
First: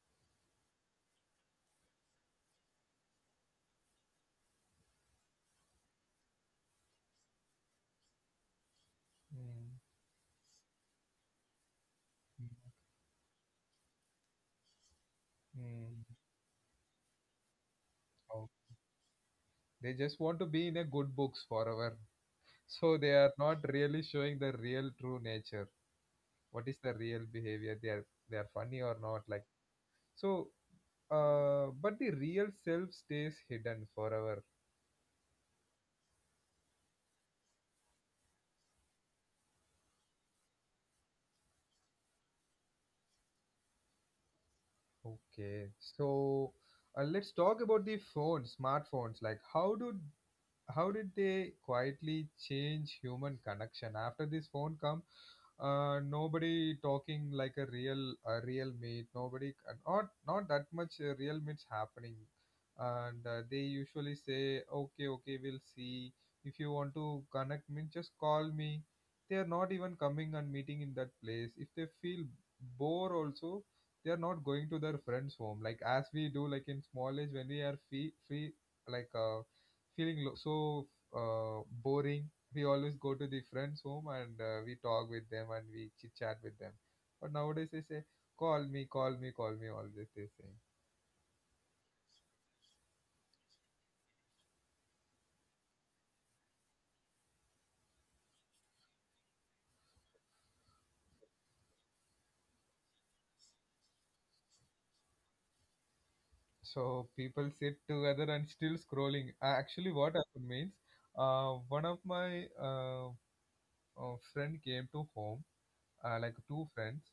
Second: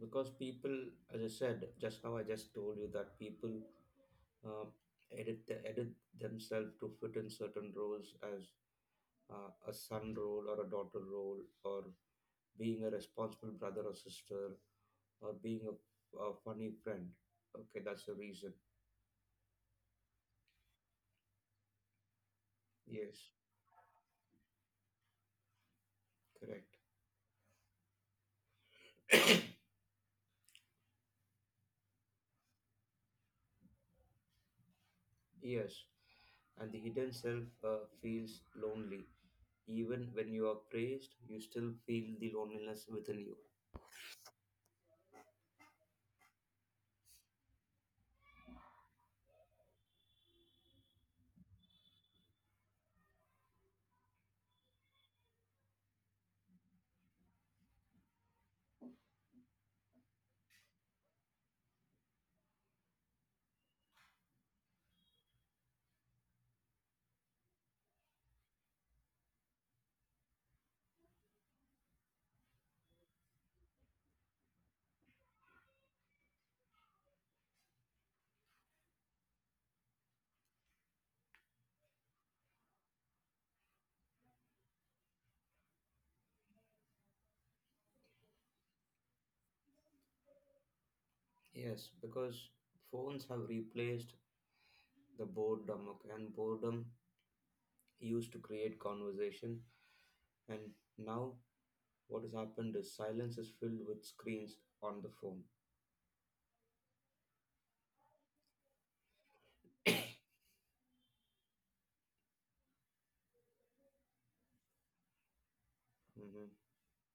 because people, as I said just now, I just told you that people uh, edit themselves to fit in certain roles as a Mm. son role or a daughter role or being a responsible brother or sister, or being a funny friend. Okay, that's the Oh, reason. they just want to be in a good books forever. So they Yes, are not really showing the real true nature. What correct. is the real behavior? They are funny or not? Like so. But the real self stays hidden forever. Yes, and the hidden self feels lonely. Even when you are praised, you still feel the loneliness within you. Okay, so let's talk about the phone, smartphones. Like, how did they quietly change human connection after this phone come? Nobody talking like a real meet. Nobody not that much real meets happening. And they usually say, okay, okay, we'll see. If you want to connect me, just call me. They are not even coming and meeting in that place. If they feel bore also, they are not going to their friends home like as we do. Like in small age when we are free, like feeling lo- so boring, we always go to the friends home and we talk with them and we chit chat with them. But nowadays they say, call me, call me, call me, always they say. Yes, because phones have replaced the boredom, okay, and boredom used to create conversation. And now, what has happened is silence is filled with screens on the phone. So people sit together and still scrolling. Actually, what happened means one of my uh, friend came to home, like Hmm. two friends,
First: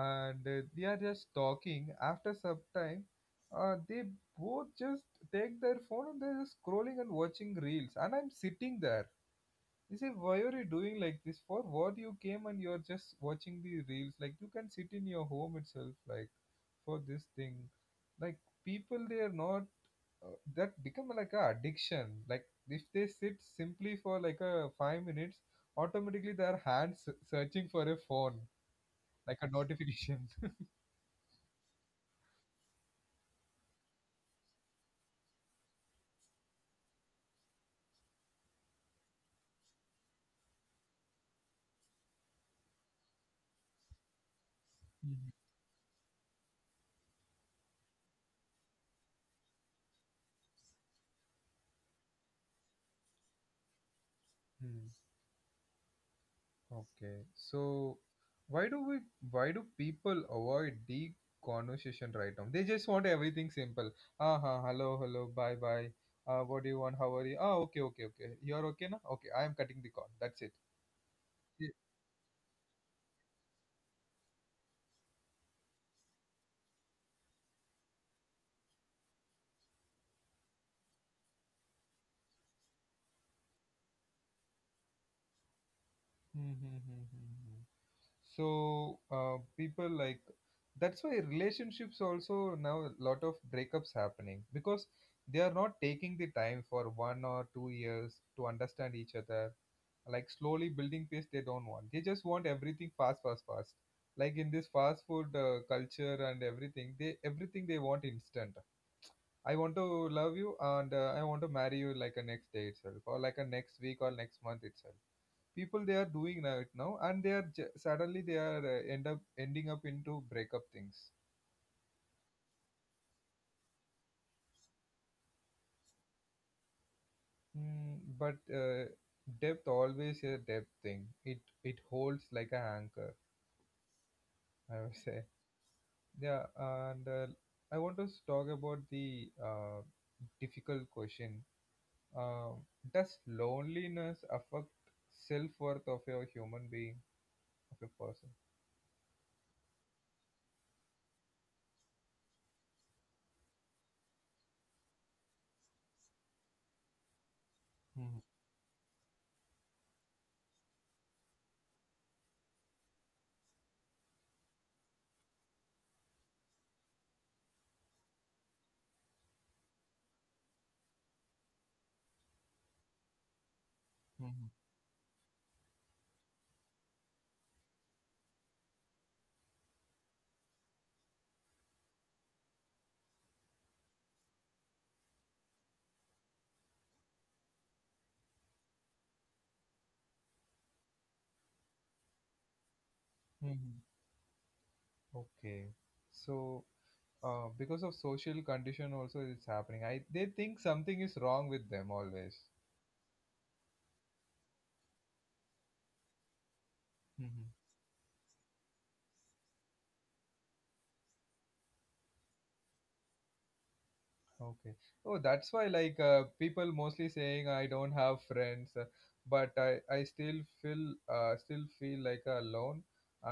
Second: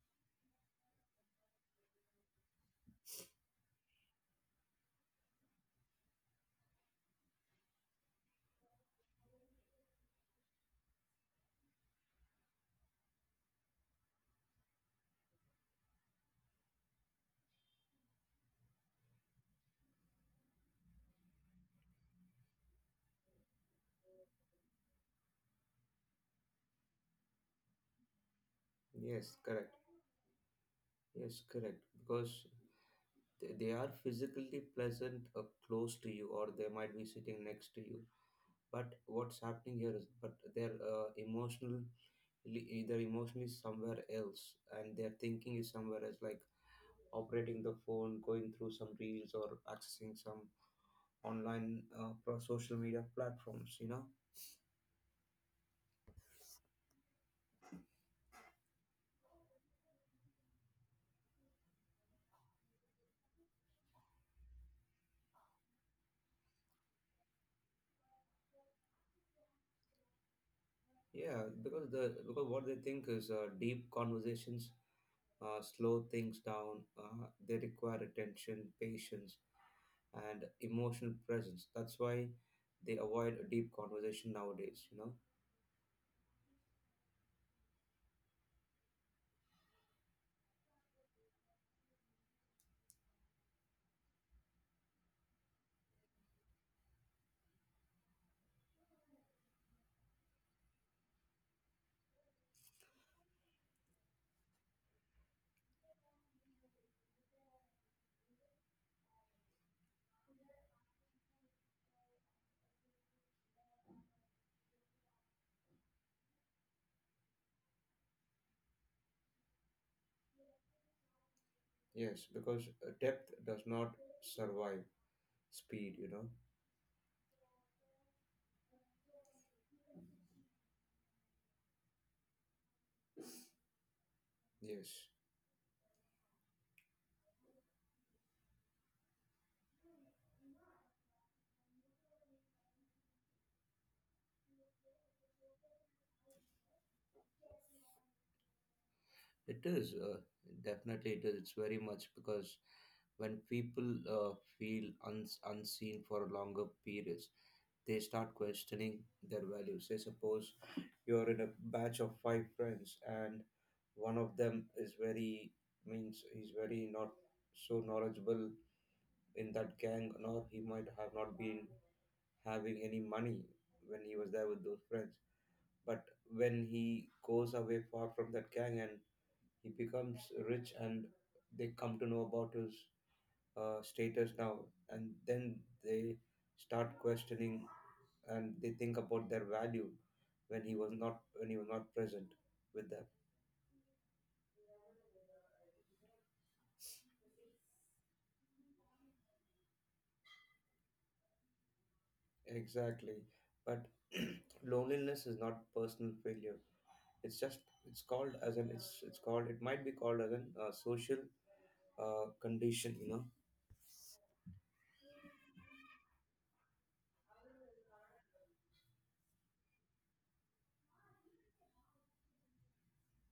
and they are just talking. After some time, they both just take their phone and they're just scrolling and watching reels. And I'm sitting there. They say, "Why are you doing like this? For what you came and you're just watching the reels? Like, you can sit in your home itself, like for this thing." Like people, they are not that become like a addiction. Like if they sit simply for like a 5 minutes, automatically their hands searching for a phone Yes, like a correct. notification. Yes, correct. Because they are physically present, close to you, or they might be sitting next to you, but what's happening here is but they're emotionally, either emotionally somewhere else, and their thinking is somewhere else, like operating the phone, going through some reels or accessing some online social media platforms, you know. Mhm. Okay, so why do we why do people avoid deep conversation right now? They just want everything simple. Ah, ha, hello, hello, bye, bye. What do you want? How are you? Ah, okay, okay, okay. You're okay now? Okay, I am cutting the call. That's it. Yeah, Yeah. because what they think is deep conversations slow things down. They require attention, patience, and emotional presence. That's why they avoid a deep conversation nowadays, you know? Hmm, hmm, hmm, hmm, hmm. So people like that's why relationships also now a lot of breakups happening because they are not taking the time for 1 or 2 years to understand each other. Like slowly building pace they don't want. They just want everything fast, fast, fast. Like in this fast food culture and everything they want instant. I want to love you and I want to marry you like a next day itself or like a next week or next month itself. People they are doing right now and they are suddenly they are end up ending up into breakup things. Yes, because depth does not survive speed, you know? Mm, but depth always a depth thing, it holds like a anchor, I would Yes. say. Yeah. And I want to talk about the difficult question. uh, does loneliness affect self-worth of a human being, of a person? It is, definitely it is. It's very much because when people feel unseen for longer periods, they Hmm. start questioning their values. Say, suppose you're in a batch of five friends, and one of them is very, means he's very not so knowledgeable in that gang, nor he might have not been having any money when he was there with those friends. But when he goes away far from that gang and he becomes rich, and they come to know about his status now, and then they start questioning, and they think about their value when he was not present with them. Hmm. Okay. So because of social condition also it's happening. I they think something is wrong with them always. Exactly, but loneliness is not personal failure. It's Mhm. just, it's called it might be called as an social condition, you know. Okay. Oh, that's why like people mostly saying, I don't have friends. But I still feel like alone.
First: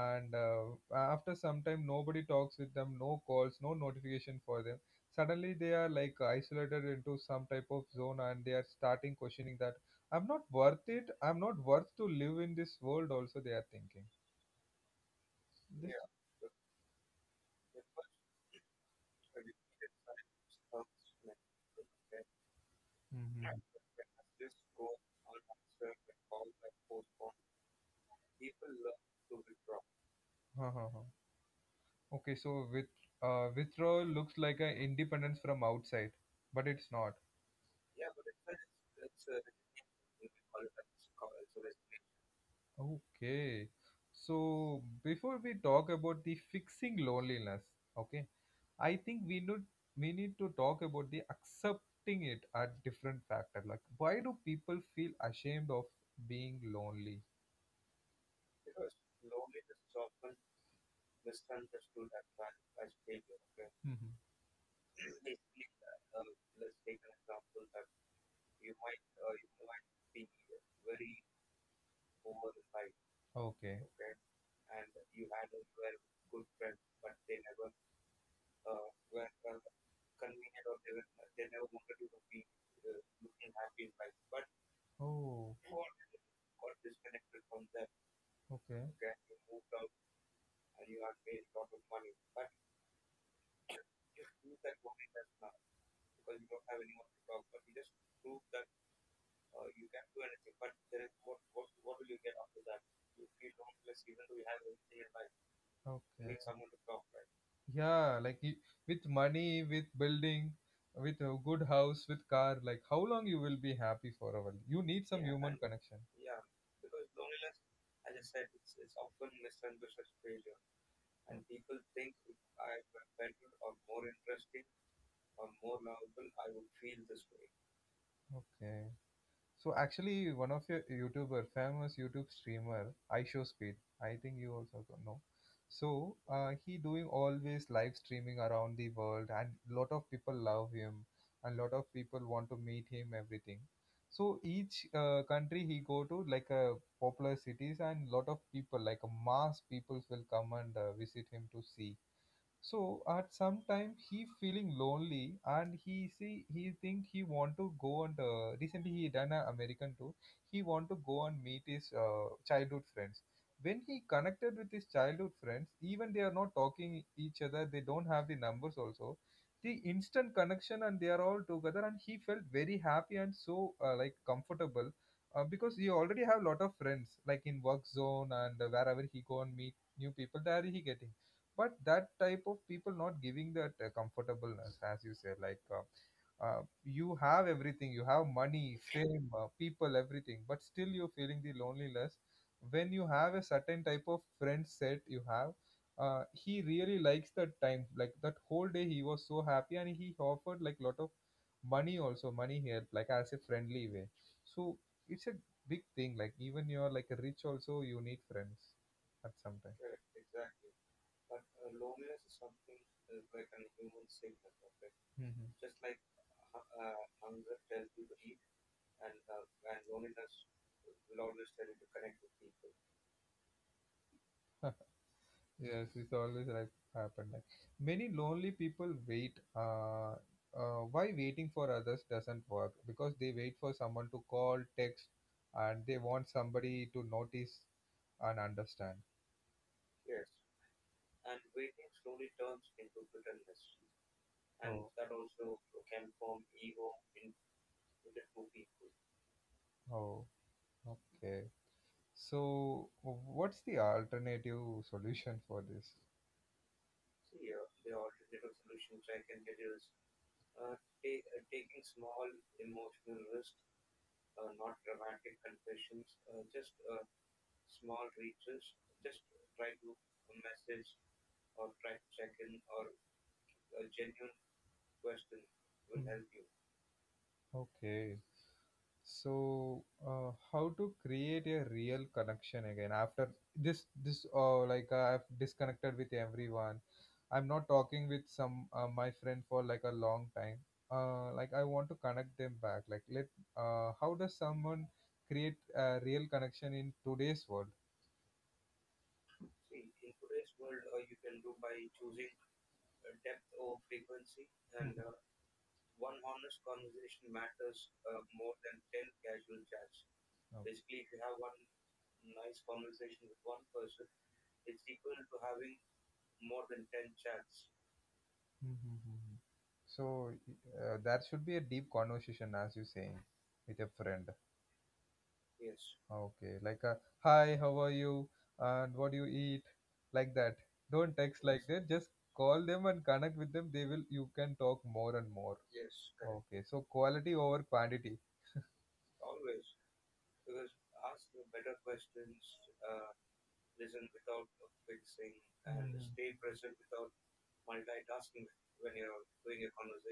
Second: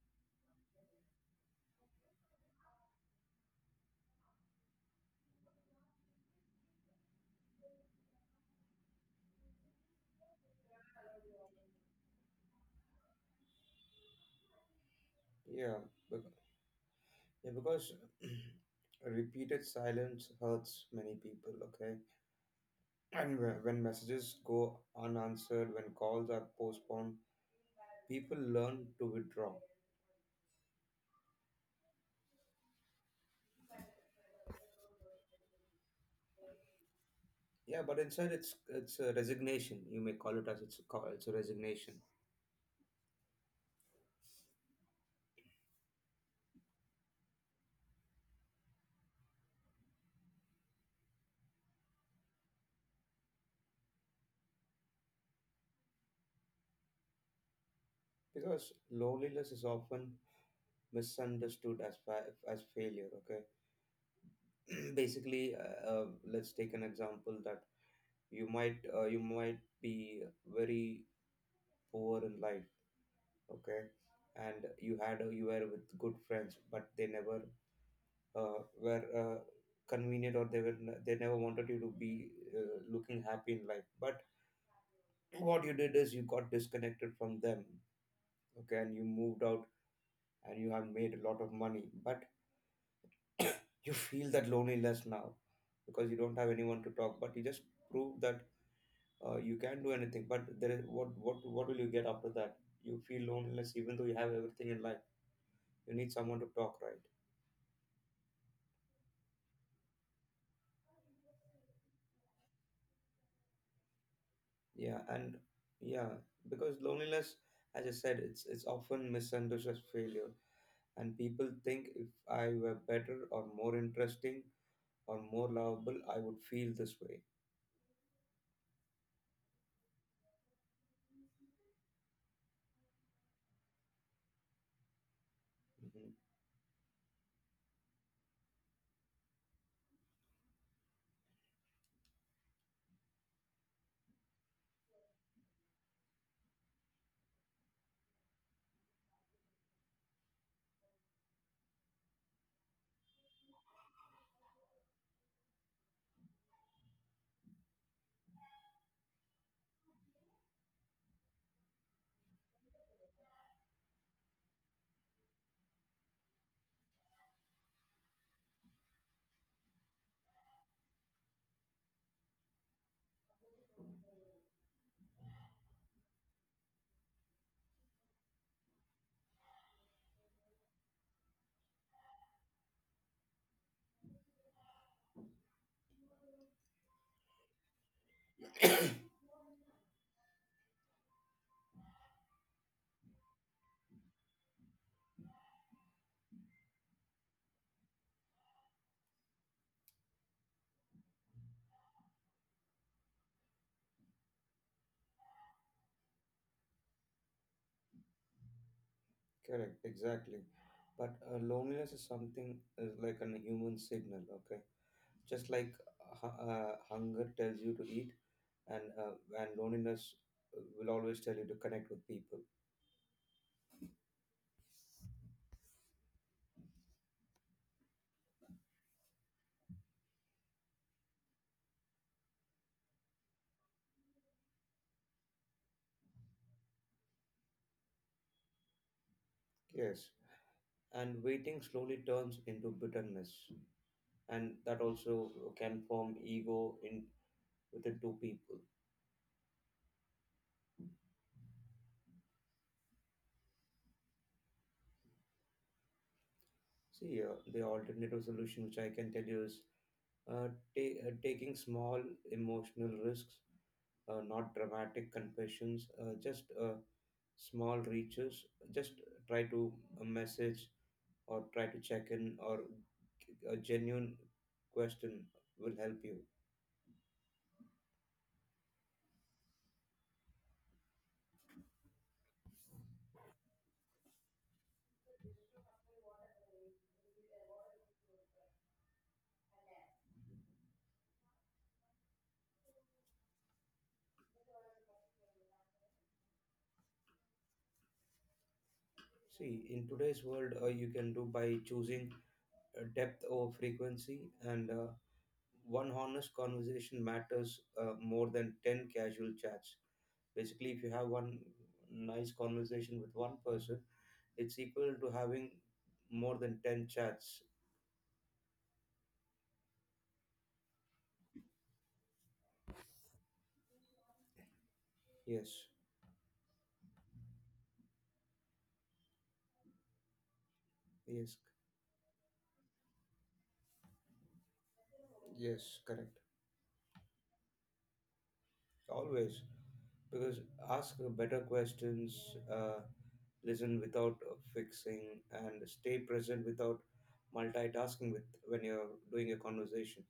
And after some time, nobody talks with them. No calls, no notification for them. Suddenly they are like isolated into some type of zone and they are starting questioning that I'm not worth it. I'm not worth to live in this world also, they are thinking Yeah, this. bec- yeah, because repeated silence hurts many people, okay? And when Mm-hmm. when messages go unanswered, when calls are postponed, people learn to withdraw. Ha, ha, ha. Okay, so with withdrawal looks like an independence from outside, but it's not. Yeah, but inside it's a resignation, you may call it as, it's a resignation. Okay, so before we talk about the fixing loneliness, okay, I think we need to talk about the accepting it at different factor. Like, why do people feel ashamed of being lonely? Because loneliness is often misunderstood as as failure, okay. Mm-hmm. basically, let's take an example that you might be very poor in life, Okay. okay, and you were with good friends, but they never were convenient, or they never wanted you to be uh, looking happy in life. But Oh, what you did is you got disconnected from them, okay, okay, and you moved out, and you have made a lot of money, but you feel that loneliness now because you don't have anyone to talk, but you just prove that you can't do anything. But there is, what will you get after that? You feel loneliness even though you have everything in life. You need okay. someone to talk, right? Yeah, like you, with money, with building, with a good house, with car, like how long you will be happy for a while? You Yeah, need some and human connection. yeah, because loneliness, as I said, it's often misunderstood as failure, and people think if I were better or more interesting or more lovable, I would feel this way. Okay. So actually, one of your YouTuber, famous YouTube streamer, I Show Speed. I think you also don't know. So Hmm. He doing always live streaming around the world, and lot of people love him, and lot of people want to meet him. Everything. So each country he go to, like popular cities, and lot of people, like mass peoples, will come and visit him to see. So at some time he feeling lonely and he see he think he want to go and recently he done a American tour. He want to go and meet his childhood friends. When he connected with his childhood friends, even they are not talking each other, they don't have the numbers also. The instant connection and they are all together and he felt very happy and so like comfortable. Because he already have lot of friends like in work zone and wherever he go and meet new people there he getting. But that type of people not giving that comfortableness, as you say. Like you have everything, you have money, people, everything, but still you're feeling the loneliness when you have a certain type of friend set you have. He really likes that time. Like that whole day he was so happy and he offered like lot of money also, money help, like as a friendly way. So it's a big thing. Like even you're like rich also, you need friends at some Correct, exactly. But loneliness is something, is like a human signal, okay? time. Just like hunger tells you to eat, and uh, and loneliness will always tell you to connect with people. Yes, it's always like happened. Like many lonely people wait. Why waiting for others doesn't work? Because they wait for someone to call, text, and they want somebody to notice and understand. Yes, and waiting slowly turns into bitterness, and that Oh, also can form ego in within two people. oh, okay. So, what's the alternative solution for this? See, the alternative solution which I can tell you is, uh, taking small emotional risks, not dramatic confessions, just small reaches. Just try to message or try to check in, or a genuine question will help Will you. help. Okay. So, how to create a real connection again after this? This, like I've disconnected with everyone. I'm not talking with some my friend for like a long time. Like I want to connect them back. Like, let how does someone create a real connection in today's world? See, in today's world, you can do by choosing depth over frequency, and one honest conversation matters more than 10 casual chats. Basically, if you have Oh. one nice conversation with one person, it's equal to having more than 10 chats. Mm-hmm. So, that should be a deep conversation, as you're saying, with a friend. Yes. Okay, like a hi, how are you, and what do you eat, like that. Don't Yes, text like that. Just call them and connect with them. They will. You can talk more and more. yes, correct, Okay, so quality over quantity. always. Because ask better questions, uh, listen without fixing, and And stay understand. present without multitasking with when you're doing a conversation.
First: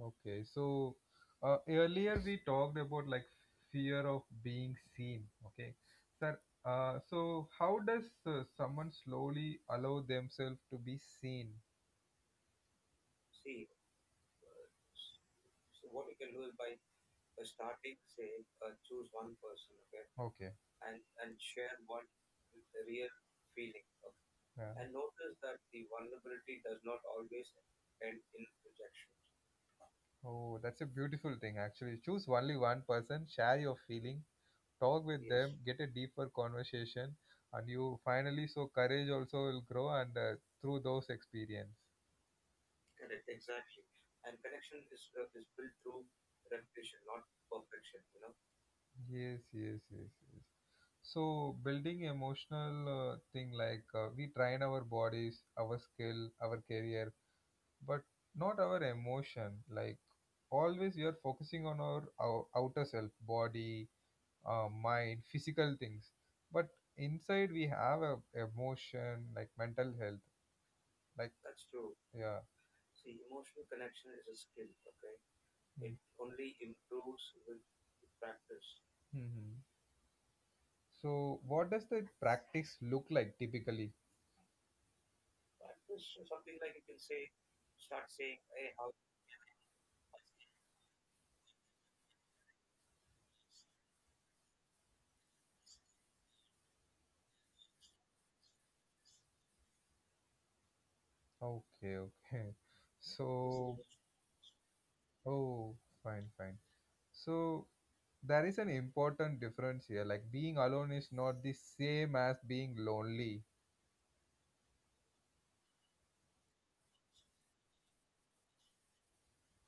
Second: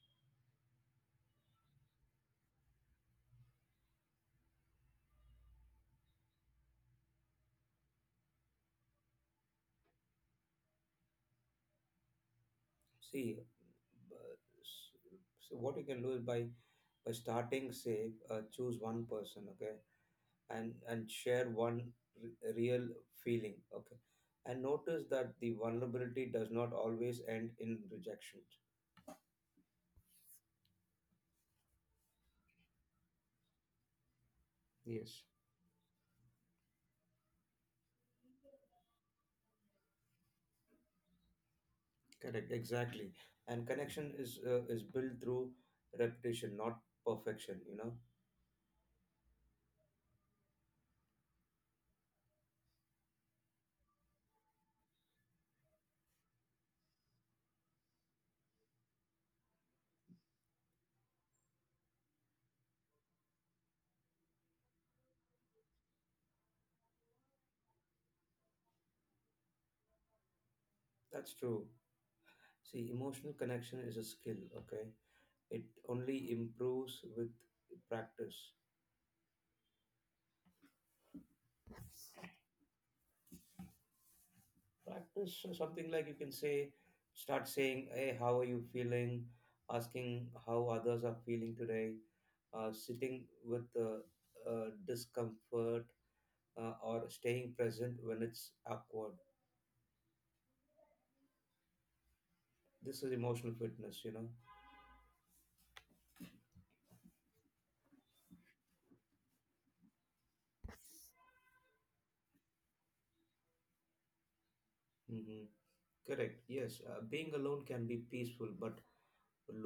Okay, so earlier we talked about like fear of being seen. Okay, sir. So how does someone slowly allow themselves to be seen? See, uh, s- so what you can do is by starting, say, choose one person, okay, Okay, and share one real feeling, okay, and yeah. notice that the vulnerability does not always end in rejection. Oh, that's a beautiful thing actually. Choose only one person, share your feeling, talk Yes. with them, get a deeper conversation, and you finally so courage also will grow and through those experience. Correct, exactly. And connection is is built through repetition, not perfection. You know, Yes, yes, yes, yes. So building emotional thing like we train our bodies, our skill, our career, but not our emotion. Like always, we are focusing on our outer self, body, mind, physical things. But inside we have a emotion, like mental health, like that's true. yeah. See, emotional connection is a skill. Okay, it only improves with practice. Mm-hmm. So what does the practice look like typically? Practice something like you can say, start saying, "Hey, how are you feeling?" Asking how others are feeling today. Sitting with discomfort or staying present when it's awkward. Okay, okay. This is emotional So fitness. You know. oh, fine, fine. So there is an important difference here. Like being alone is not the same as being lonely. Mhm. Correct. Yes, being alone can be peaceful, but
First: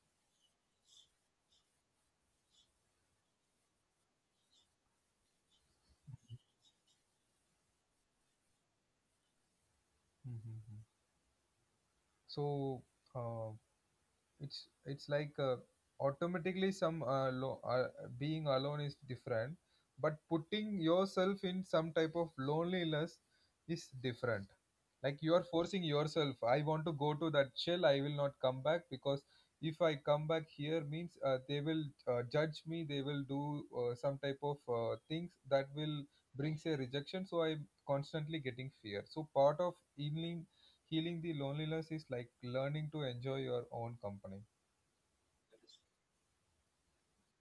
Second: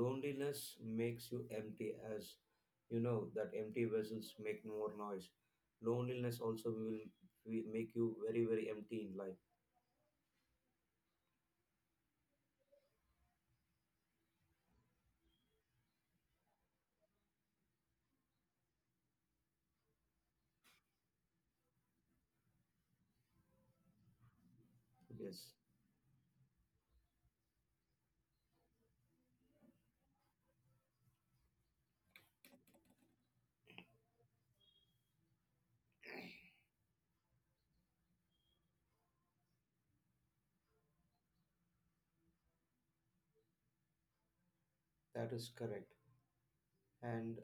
loneliness makes you empty, as you know that empty vessels make more noise. Loneliness also will make you very, very empty in life. Mm-hmm. So, uh, it's like automatically some being alone is different, but putting yourself in some type of loneliness is different. Like, you are Yes, forcing yourself. I want to go to that shell, I will not come back, because if I come back here means they will judge me, they will do some type of things that will brings a rejection. So I'm constantly getting fear. So part of healing, healing the loneliness is like learning to enjoy your own company. that is correct. And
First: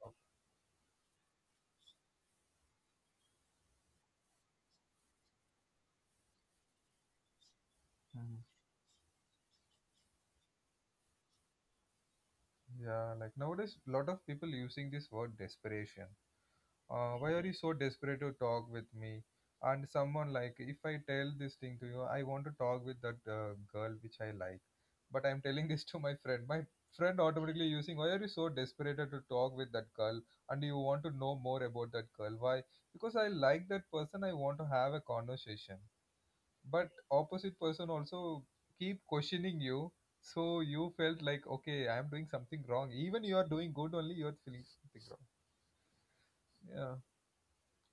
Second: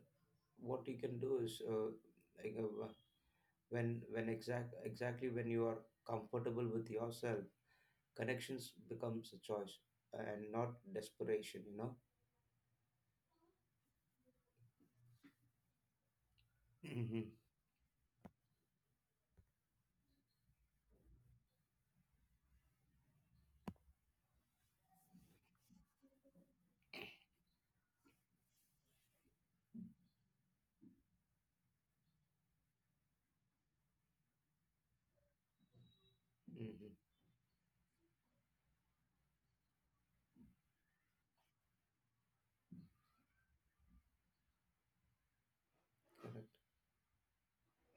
what you can do is, like, uh, when exactly when you are comfortable with yourself, Mhm. connections becomes a choice and not desperation. You know. Yeah, like nowadays, a lot of people using this word desperation. Hmm. Why are you so desperate to talk with me? And someone like, if I tell this thing to you, I want to talk with that girl which I like, but I'm telling this to my friend. My friend automatically using, why are you so desperate to talk with that girl? And you want to know more about that girl? Why? Because I like that person. I want to have a conversation. But Hmm. opposite person also keep questioning you, so you felt like, okay, I am doing something wrong. Even you are doing good only, you are feeling something wrong. Correct. Yeah.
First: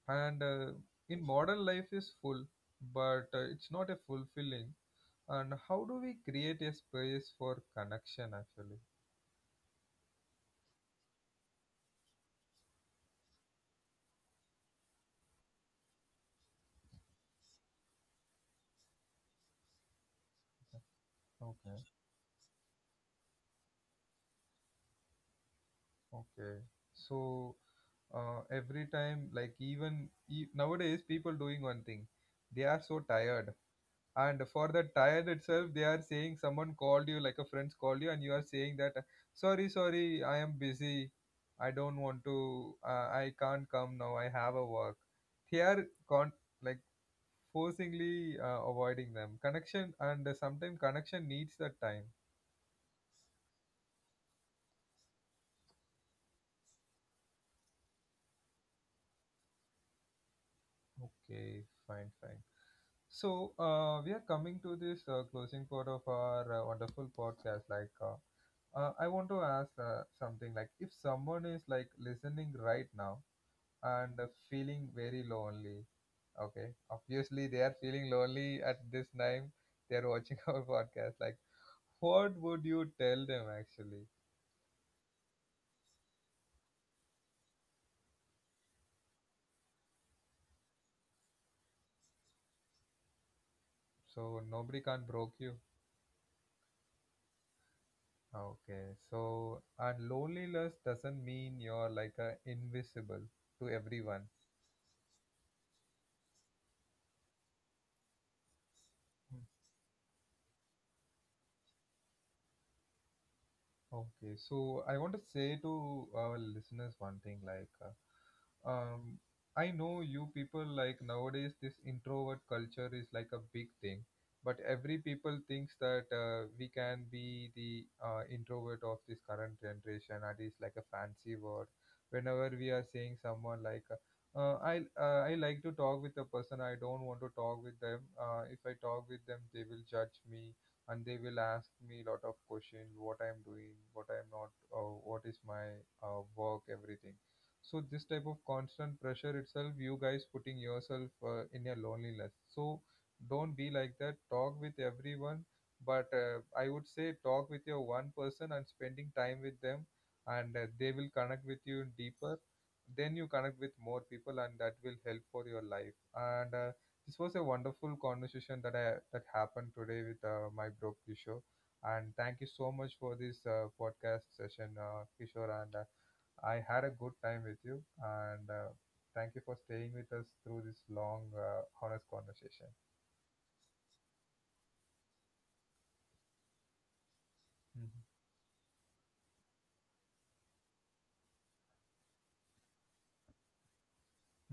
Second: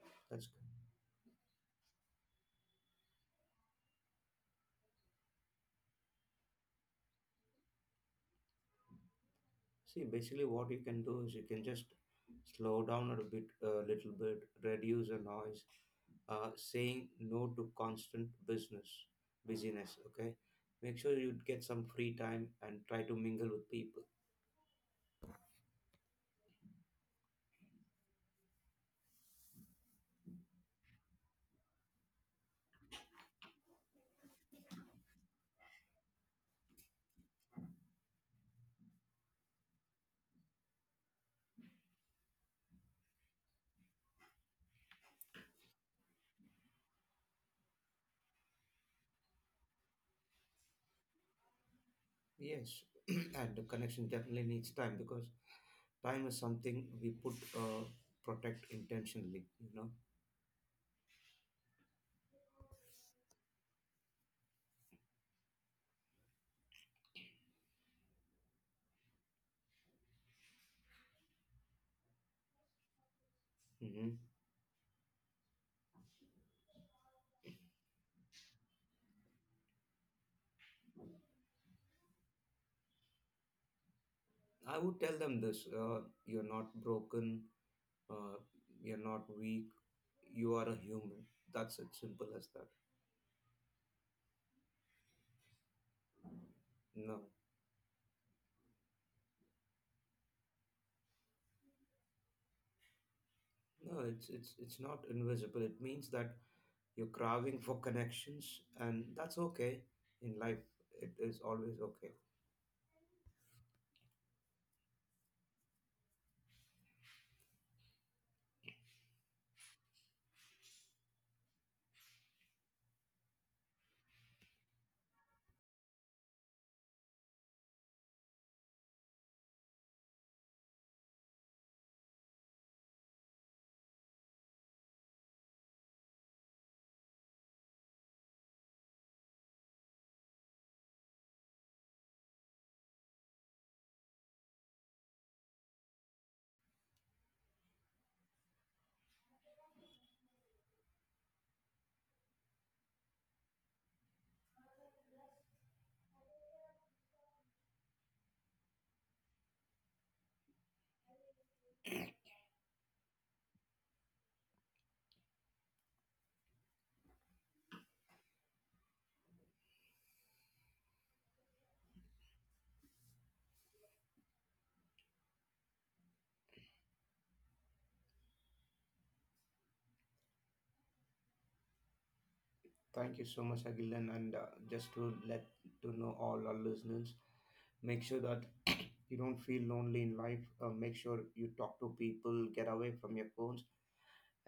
and That's good. in modern life is full, but it's not a fulfilling. And how do we create a space for connection actually? See, basically, what you can do is you can just slow down a bit, a little bit, reduce the noise, saying no to constant busyness. Okay, make sure you get some free time and try to mingle with people. Okay. So every time, like, even nowadays people doing one thing, they are so tired. And for the tire itself, they are saying someone called you, like a friend's called you, and you are saying that sorry, sorry, I am busy, I don't want to, I can't come now, I have a work. they are con- like forcingly avoiding them connection, and sometimes connection needs that time. Yes, and the connection definitely needs time because time is something we put protect intentionally. You know. Okay, fine, fine. So we are coming to this closing part of our wonderful podcast. I want to ask something, like if someone is like listening right now and Hmm. feeling very lonely. Okay, obviously they are feeling lonely at this time. They are watching our podcast. Like, what would you tell them actually? I would tell them this: you're not broken, uh, you're not weak, you are a human. That's it, simple as that. So nobody can broke you. No, Okay, so and loneliness doesn't mean you're like a invisible to no, everyone. It's not invisible. It means that you're craving for connections, and that's okay in life. It is always okay. Okay, so I want to say to our listeners one thing, like. Um, I know you people, like nowadays this introvert culture is like a big thing, but every people thinks that we can be the introvert of this current generation. That is like a fancy word. Whenever we are saying someone, like, I like to talk with a person. I don't want to talk with them. If I talk with them, they will judge me and they will ask me lot of questions. What I'm doing, what I'm not, what is my work, everything. So this type of constant pressure itself you guys putting yourself in your loneliness. So don't be like that, talk with everyone. But I would say talk with your one person and spending time with them, and they will connect with you deeper. Then you connect with more people, and that will help for your life. And this was a wonderful conversation that happened today with my bro Kishore. And thank you so much for this podcast session, Kishore. And I had a good time with you, and thank you for staying with us through this long, honest conversation. Thank you so much, Agilan. And just to know all our listeners, Hmm. make sure that you don't feel lonely in life. Make sure you talk to people, get away from your phones,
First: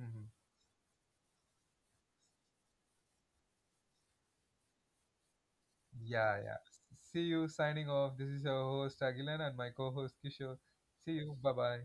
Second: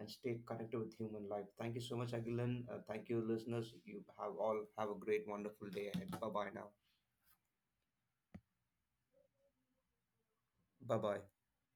and stay connected with human life. Thank you so much, Agilan. Thank you, listeners. You have all have a great, wonderful day ahead. Bye Yeah, bye yeah. now. See you, signing off. This is your host, Agilan, and my co host, Kishore. Bye See bye. you. Bye bye.